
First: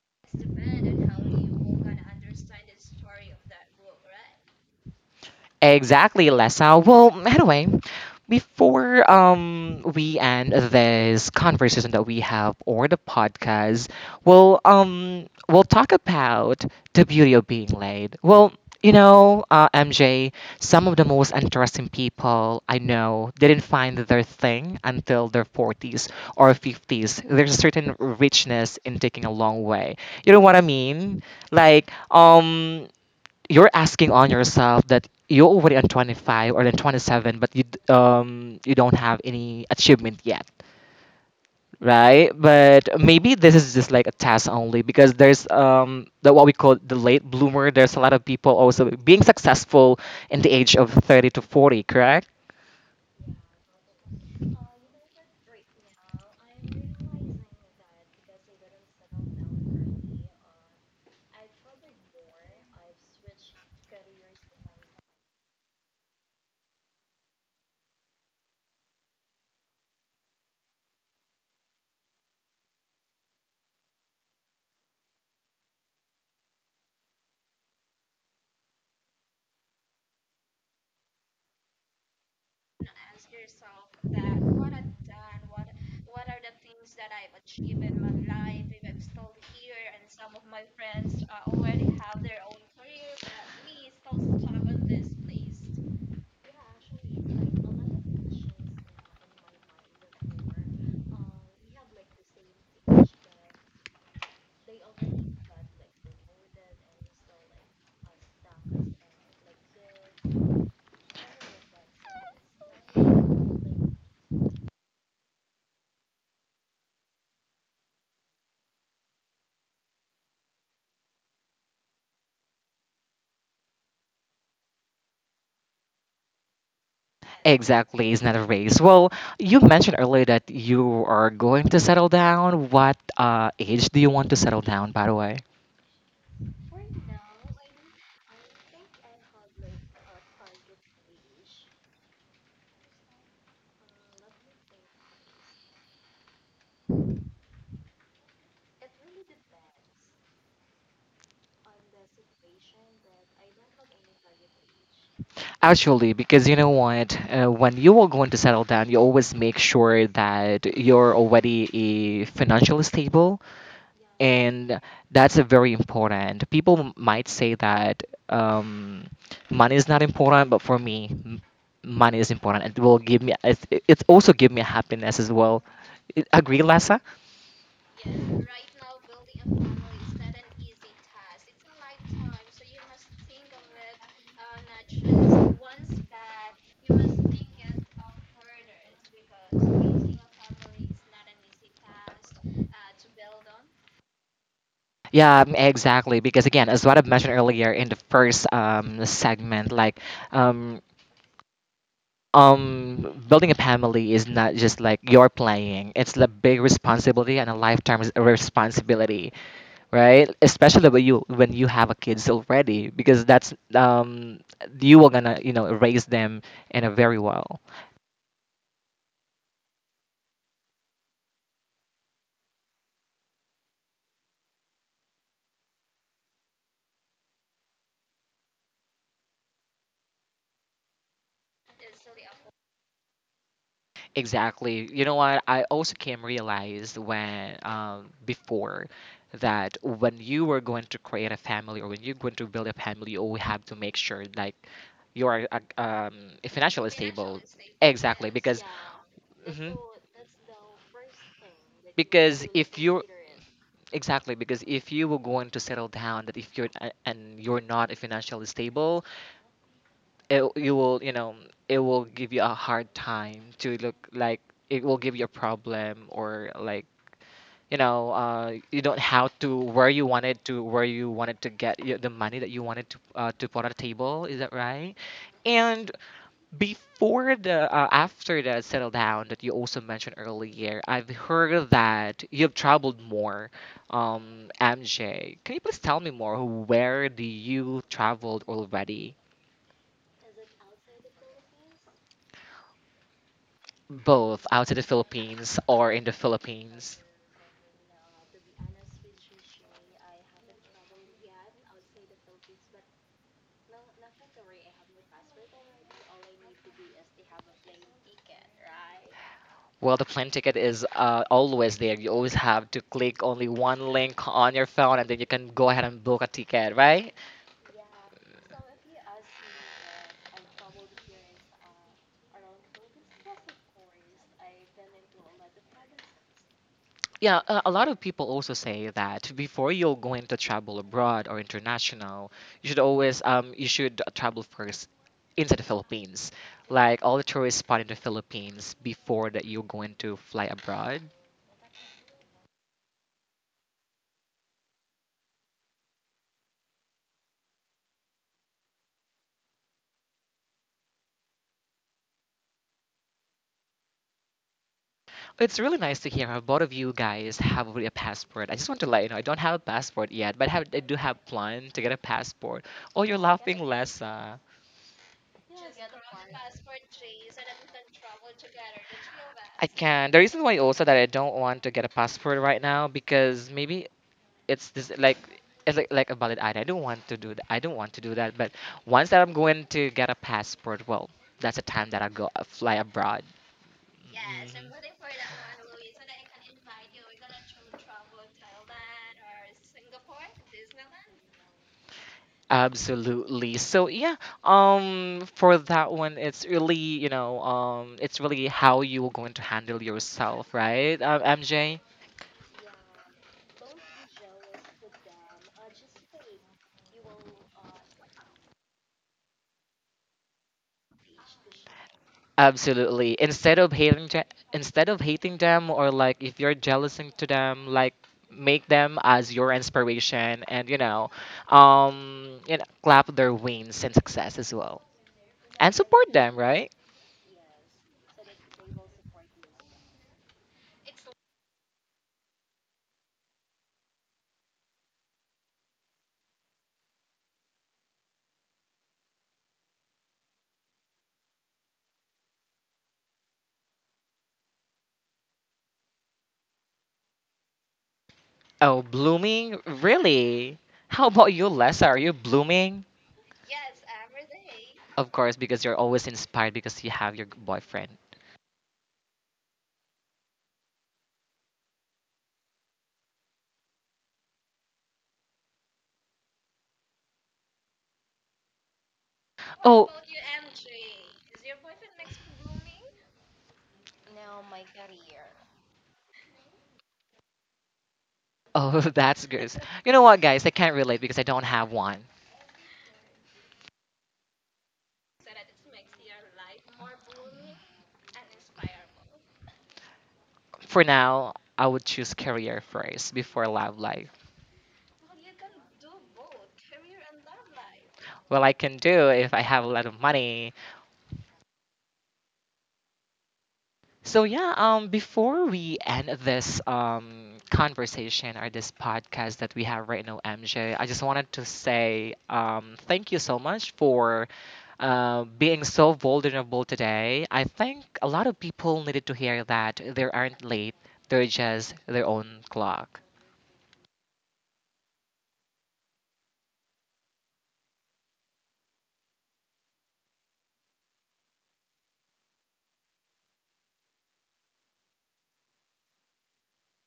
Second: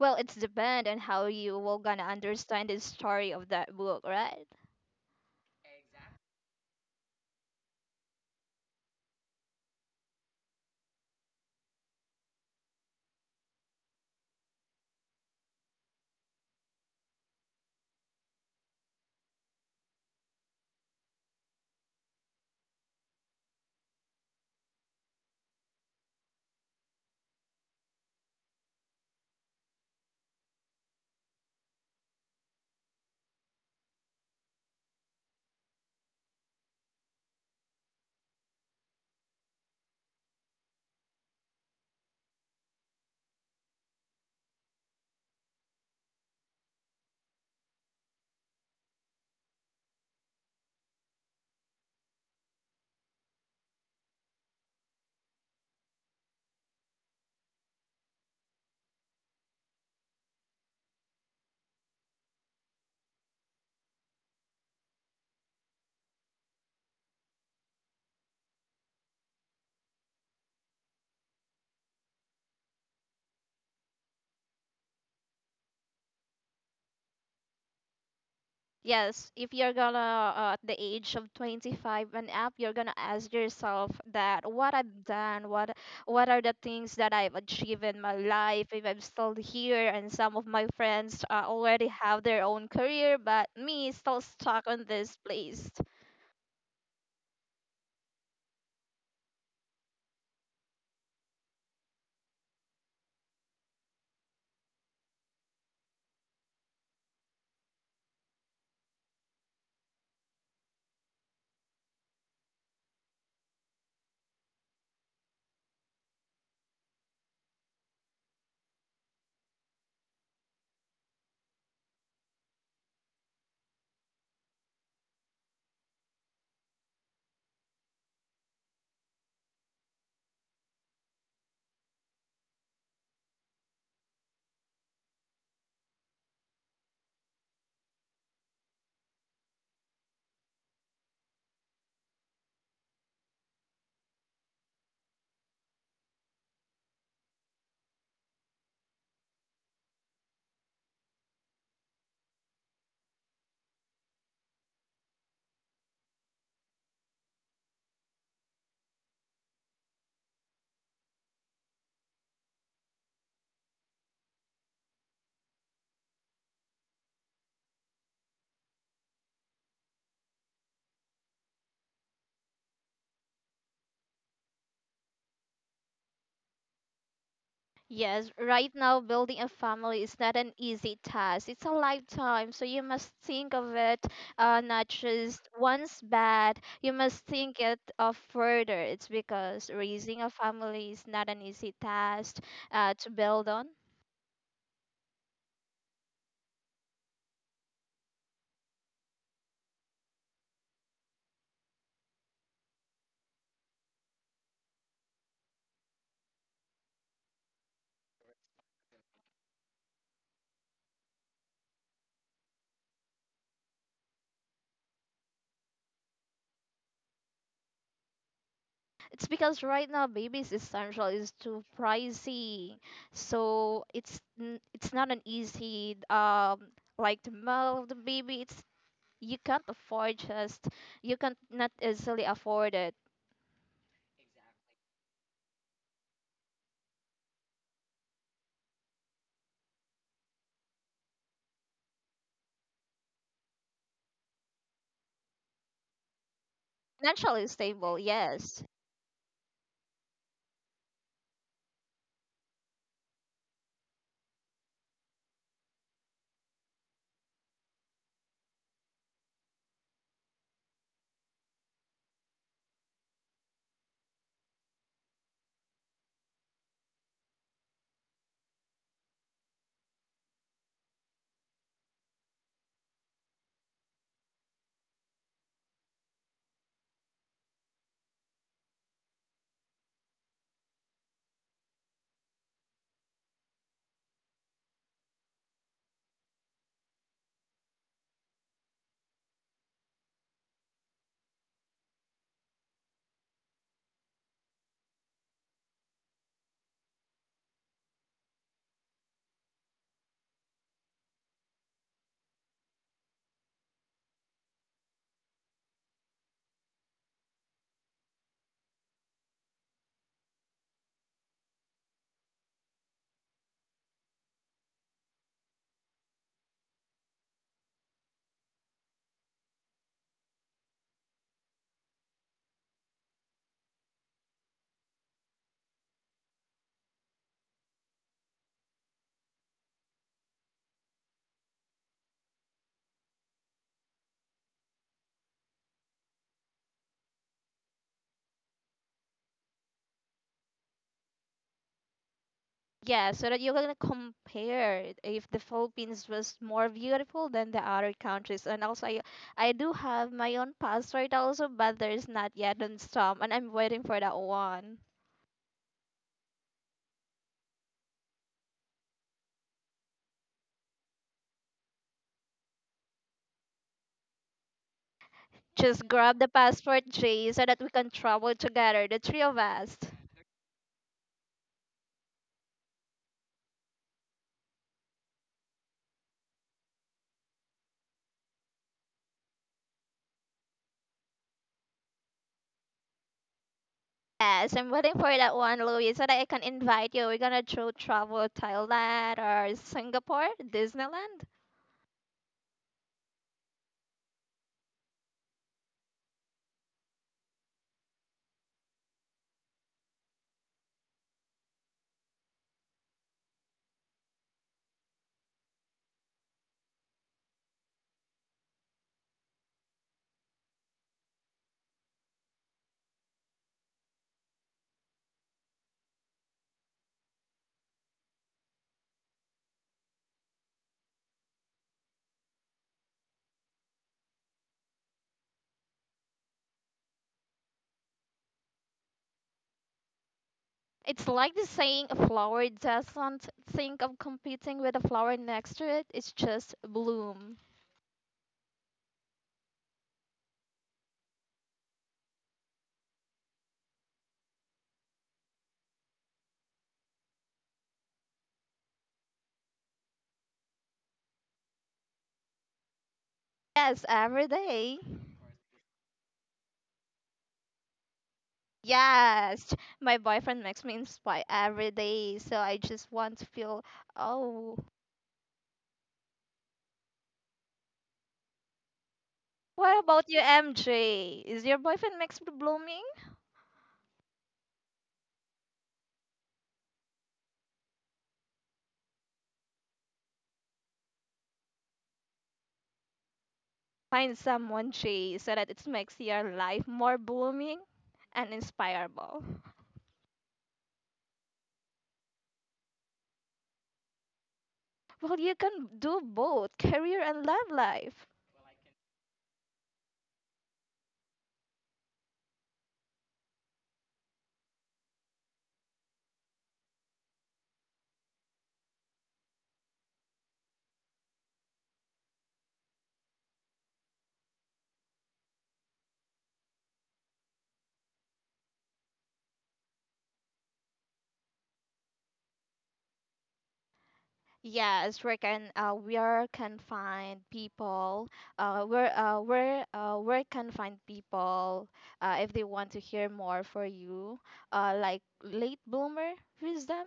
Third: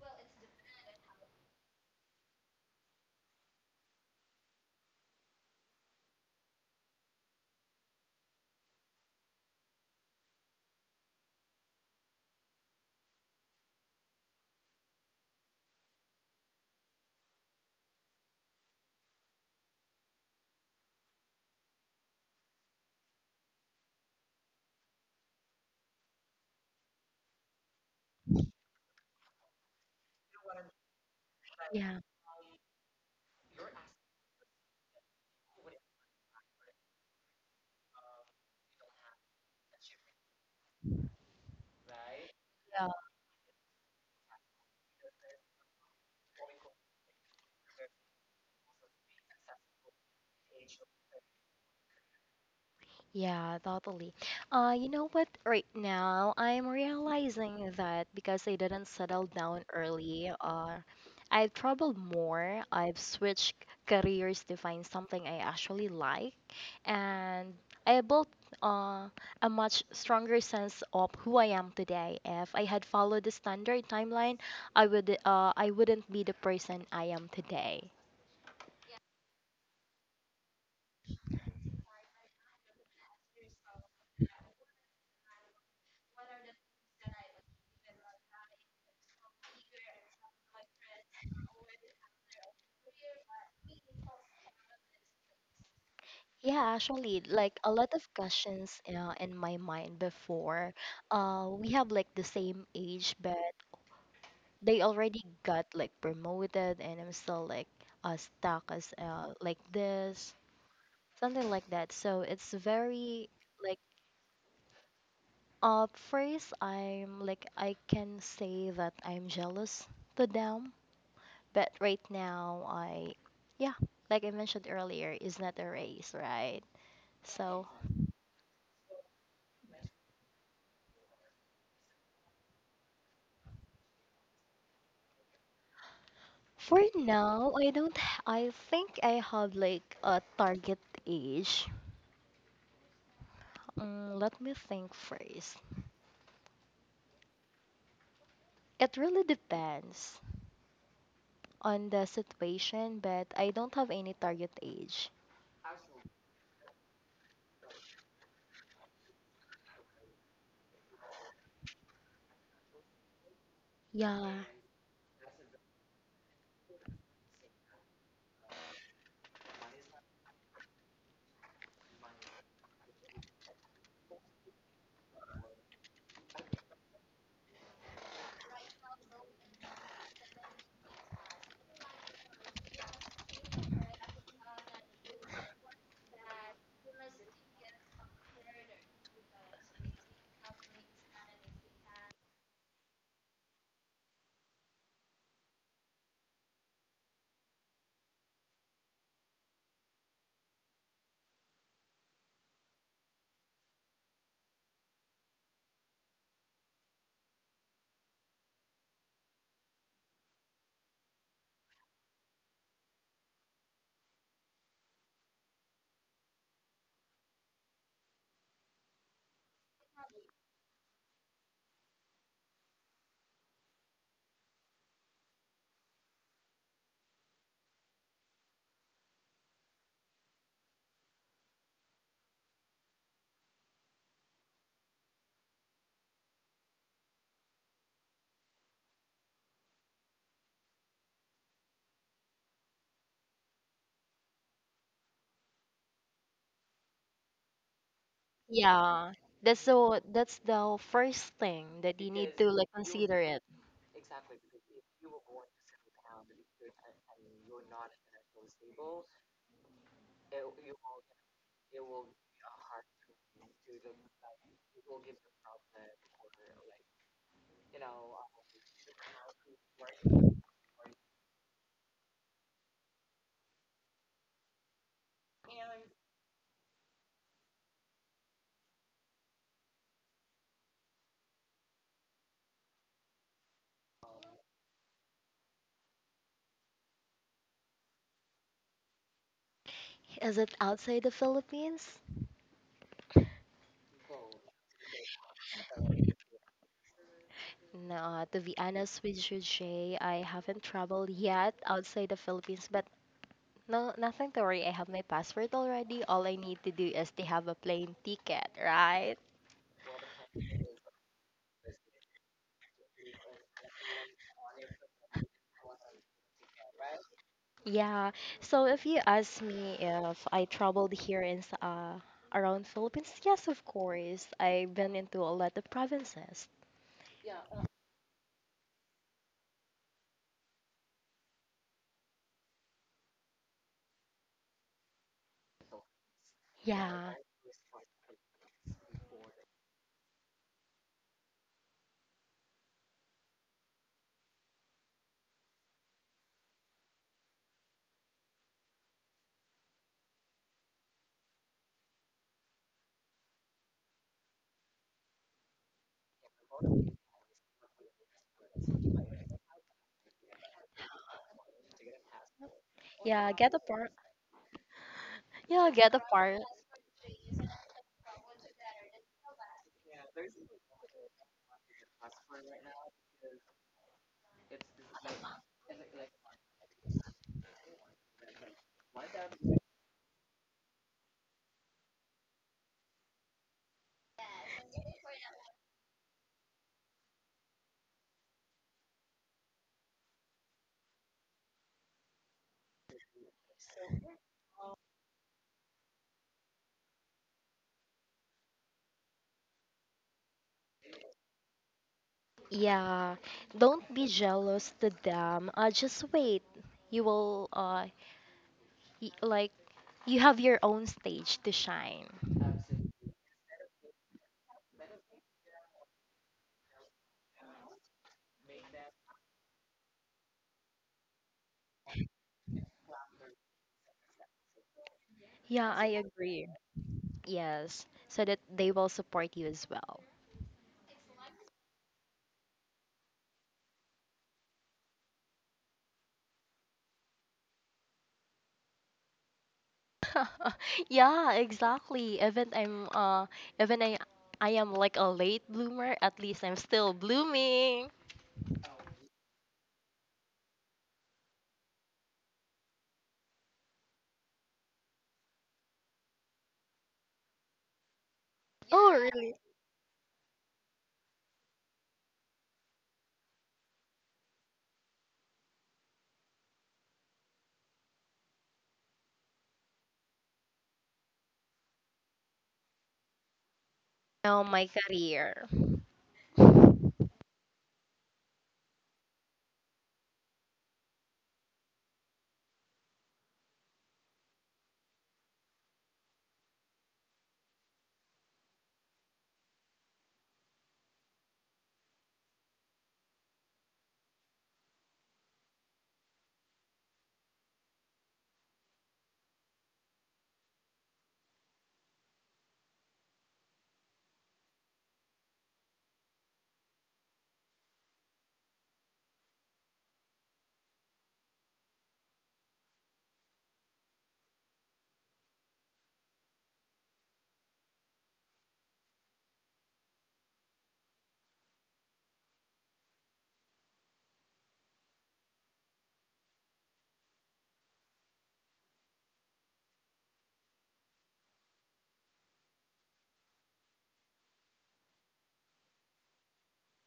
Speaker 2: Well, it's depend on how you will gonna understand the story of that book, right?
Speaker 1: Exactly, Lessa. Well, anyway, before we end this conversation that we have, or the podcast, we'll talk about the beauty of being late. Well, you know, MJ, some of the most interesting people I know didn't find their thing until their 40s or 50s. There's a certain richness in taking a long way. You know what I mean? Like,
Speaker 3: Yeah.
Speaker 1: you're asking on yourself that you're already on 25 or then 27, but you don't have any achievement yet, right? But maybe this is just like a test only, because there's the what we call the late bloomer. There's a lot of people also being successful in the age of 30 to 40, correct?
Speaker 3: Yeah, totally. You know what? Right now, I'm realizing that because I didn't settle down early, I've traveled more. I've switched careers to find something I actually like, and I built uh, a much stronger sense of who I am today. If I had followed the standard timeline, I wouldn't be the person I am today.
Speaker 2: Yes, if you're gonna at the age of 25 and up, you're gonna ask yourself that what what are the things that I've achieved in my life, if I'm still here, and some of my friends already have their own career, but me is still stuck on this place.
Speaker 3: Yeah, actually, like a lot of questions in my mind before. We have like the same age, but they already got like promoted, and I'm still like stuck as like this, something like that. So it's very like first I'm like I can say that I'm jealous to them, but right now yeah, like I mentioned earlier, is not a race, right? So.
Speaker 1: Exactly, it's not a race. Well, you mentioned earlier that you are going to settle down. What uh, age do you want to settle down, by the way?
Speaker 3: For now, I don't. I think I have like a target age. Let me think first. It really depends on the situation, but I don't have any target age.
Speaker 1: Actually, because you know what, when you are going to settle down, you always make sure that you're already financially stable,
Speaker 3: Yeah,
Speaker 1: and that's a very important. Might say that um, money is not important, but for me, money is important. It will give me. It also give me happiness as well. Agree, Lessa?
Speaker 2: Yes, right now building a family is not an easy task. It's a lifetime, so you must think of it, not just once bad. You must think it of further. It's because raising a family is not an easy task to build on.
Speaker 1: Yeah, exactly. Because again, as what I've mentioned earlier in the first segment, like. um, building a family is not just like you're playing, it's a big responsibility and a lifetime responsibility, right? Especially when you have a kids already, because that's um, you are gonna, you know, raise them in a very well.
Speaker 2: It's because right now babies essential is too pricey, so it's not an easy like the milk of the baby. It's you can't afford just you can not easily afford it.
Speaker 1: Exactly, you know what, I also came realize when before, that when you were going to create a family, or when you're going to build a family, you always have to make sure like you are financially stable.
Speaker 2: Financially stable,
Speaker 1: Exactly,
Speaker 2: yes.
Speaker 3: yeah. That's so. That's the first thing that you need
Speaker 1: because
Speaker 3: to like
Speaker 1: if you
Speaker 3: consider it.
Speaker 1: exactly, because if you were going to settle down, that if and you're not financially stable, it, you will, you know, it will give you a hard time to look like, it will give you a problem, or like, you know, you don't have to where you wanted to, get the money that you wanted to put on the table, is that right? Before the after the settle down that you also mentioned earlier, I've heard that you've traveled more. MJ, can you please tell me more? Where do you traveled already?
Speaker 3: Is it outside the Philippines?
Speaker 1: Both outside the Philippines or in the Philippines?
Speaker 3: No, to be honest with you, Jay, I haven't traveled yet outside the Philippines, but no, nothing to worry. I have my password already. All I need to do is to have a plane ticket, right?
Speaker 1: Well, the plane ticket is always there. You always have to click only one link on your phone, and then you can go ahead and book a ticket, right?
Speaker 3: Yeah. So if you ask me if I traveled here in around Philippines, yes, of course. I've been into a lot of provinces.
Speaker 1: Yeah, a lot of people also say that before you're going to travel abroad or international, you should always you should travel first into the Philippines, like
Speaker 3: Yeah.
Speaker 1: all the tourist spot in the Philippines before that you're going to fly abroad.
Speaker 2: Yeah, so that you're gonna compare if the Philippines was more beautiful than the other countries. And also, I do have my own passport also, but there's not yet on stamp, and I'm waiting for that one.
Speaker 1: It's really nice to hear how both of you guys have already a passport. I just want to let you know I don't have a passport yet, but I do have plan to get a passport. Oh, you're
Speaker 3: Yeah, get
Speaker 1: laughing,
Speaker 3: apart.
Speaker 1: Lessa.
Speaker 3: Yeah,
Speaker 2: Just
Speaker 3: get
Speaker 2: grab the
Speaker 3: apart.
Speaker 2: passport, Jay, so that we can travel together, the three of
Speaker 1: I
Speaker 2: us.
Speaker 1: can. The reason why also that I don't want to get a passport right now, because maybe it's this like it's like a valid item. I don't want to do that. But once that I'm going to get a passport, well, that's the time that I go fly abroad. Mhm.
Speaker 2: Yes, I'm waiting for that one, Louis, so that I can invite you. We're gonna travel Thailand or Singapore, Disneyland.
Speaker 1: Absolutely. So yeah, for that one, it's really, you know, it's really how you are going to handle yourself, right, MJ?
Speaker 3: Yeah, don't be jealous to them. Just wait. You will like you have your own stage to shine.
Speaker 1: Absolutely. Instead of hating them, or like if you're jealous to them, like make them as your inspiration, and you know, clap their wings and success as well.
Speaker 3: Yeah,
Speaker 1: And
Speaker 3: I
Speaker 1: support them,
Speaker 3: agree.
Speaker 1: right?
Speaker 3: Yes, so that they will support you as well.
Speaker 2: It's like the saying a flower doesn't think of competing with a flower next to it, it's just bloom.
Speaker 3: Yeah, exactly. Even I am like a late bloomer, at least I'm still blooming.
Speaker 1: Oh, blooming? Really? How about you, Lessa? Are you blooming?
Speaker 2: Yes, every day.
Speaker 1: Of course, because you're always inspired because you have your boyfriend.
Speaker 3: Oh, really?
Speaker 2: Yes, my boyfriend makes me inspire every day, so I just want to feel. Oh, what
Speaker 1: Oh.
Speaker 2: about you, MJ? Is your boyfriend makes you blooming?
Speaker 3: Now my career.
Speaker 1: Oh, that's good. You know what, guys? I can't relate because I don't have one.
Speaker 2: Find someone, Jay, so that it makes your life more blooming and inspirable.
Speaker 1: For now, I would choose career first before love life.
Speaker 2: Well, you can do both career and love life.
Speaker 1: Well, I can do if I have a lot of money. So yeah, before we end this um, conversation or this podcast that we have right now, MJ, I just wanted to say um, thank you so much for being so vulnerable today. I think a lot of people needed to hear that they aren't late; they're just their own clock.
Speaker 2: Yes, we can. Where can find people? Where can find people? If they want to hear more for you, like late bloomer wisdom.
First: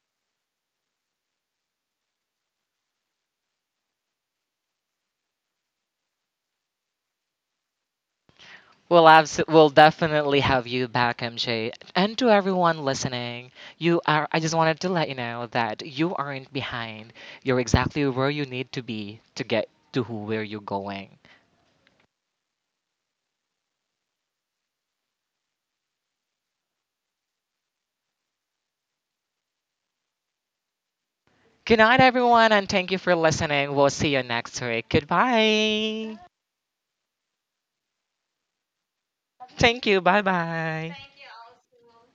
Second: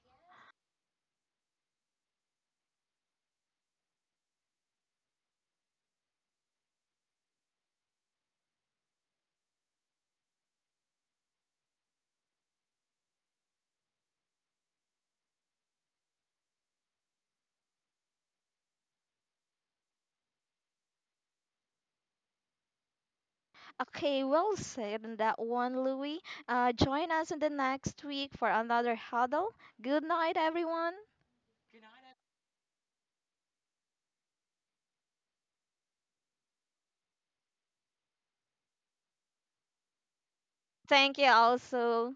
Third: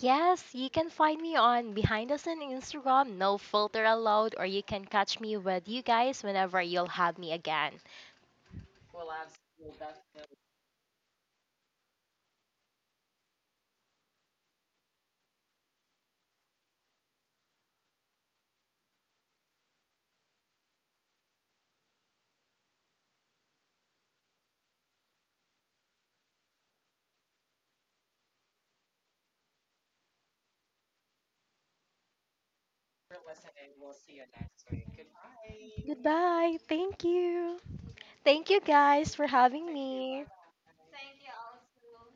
Speaker 3: Yes, you can find me on Behind Us on Instagram, no filter allowed, or you can catch me with you guys whenever you'll have me again.
Speaker 1: We'll, we'll definitely have you back, MJ. And to everyone listening, you are. I just wanted to let you know that you aren't behind. You're exactly where you need to be to get to who, where you're going.
Speaker 2: Okay, well said on that one, Louis. Join us in the next week for another huddle. Good night, everyone.
Speaker 1: Good night, everyone, and thank you for listening. We'll see you next week. Goodbye.
Speaker 3: Goodbye. Thank you. Thank you guys for having
Speaker 1: Thank you. Bye
Speaker 3: me.
Speaker 1: bye.
Speaker 2: Thank you also.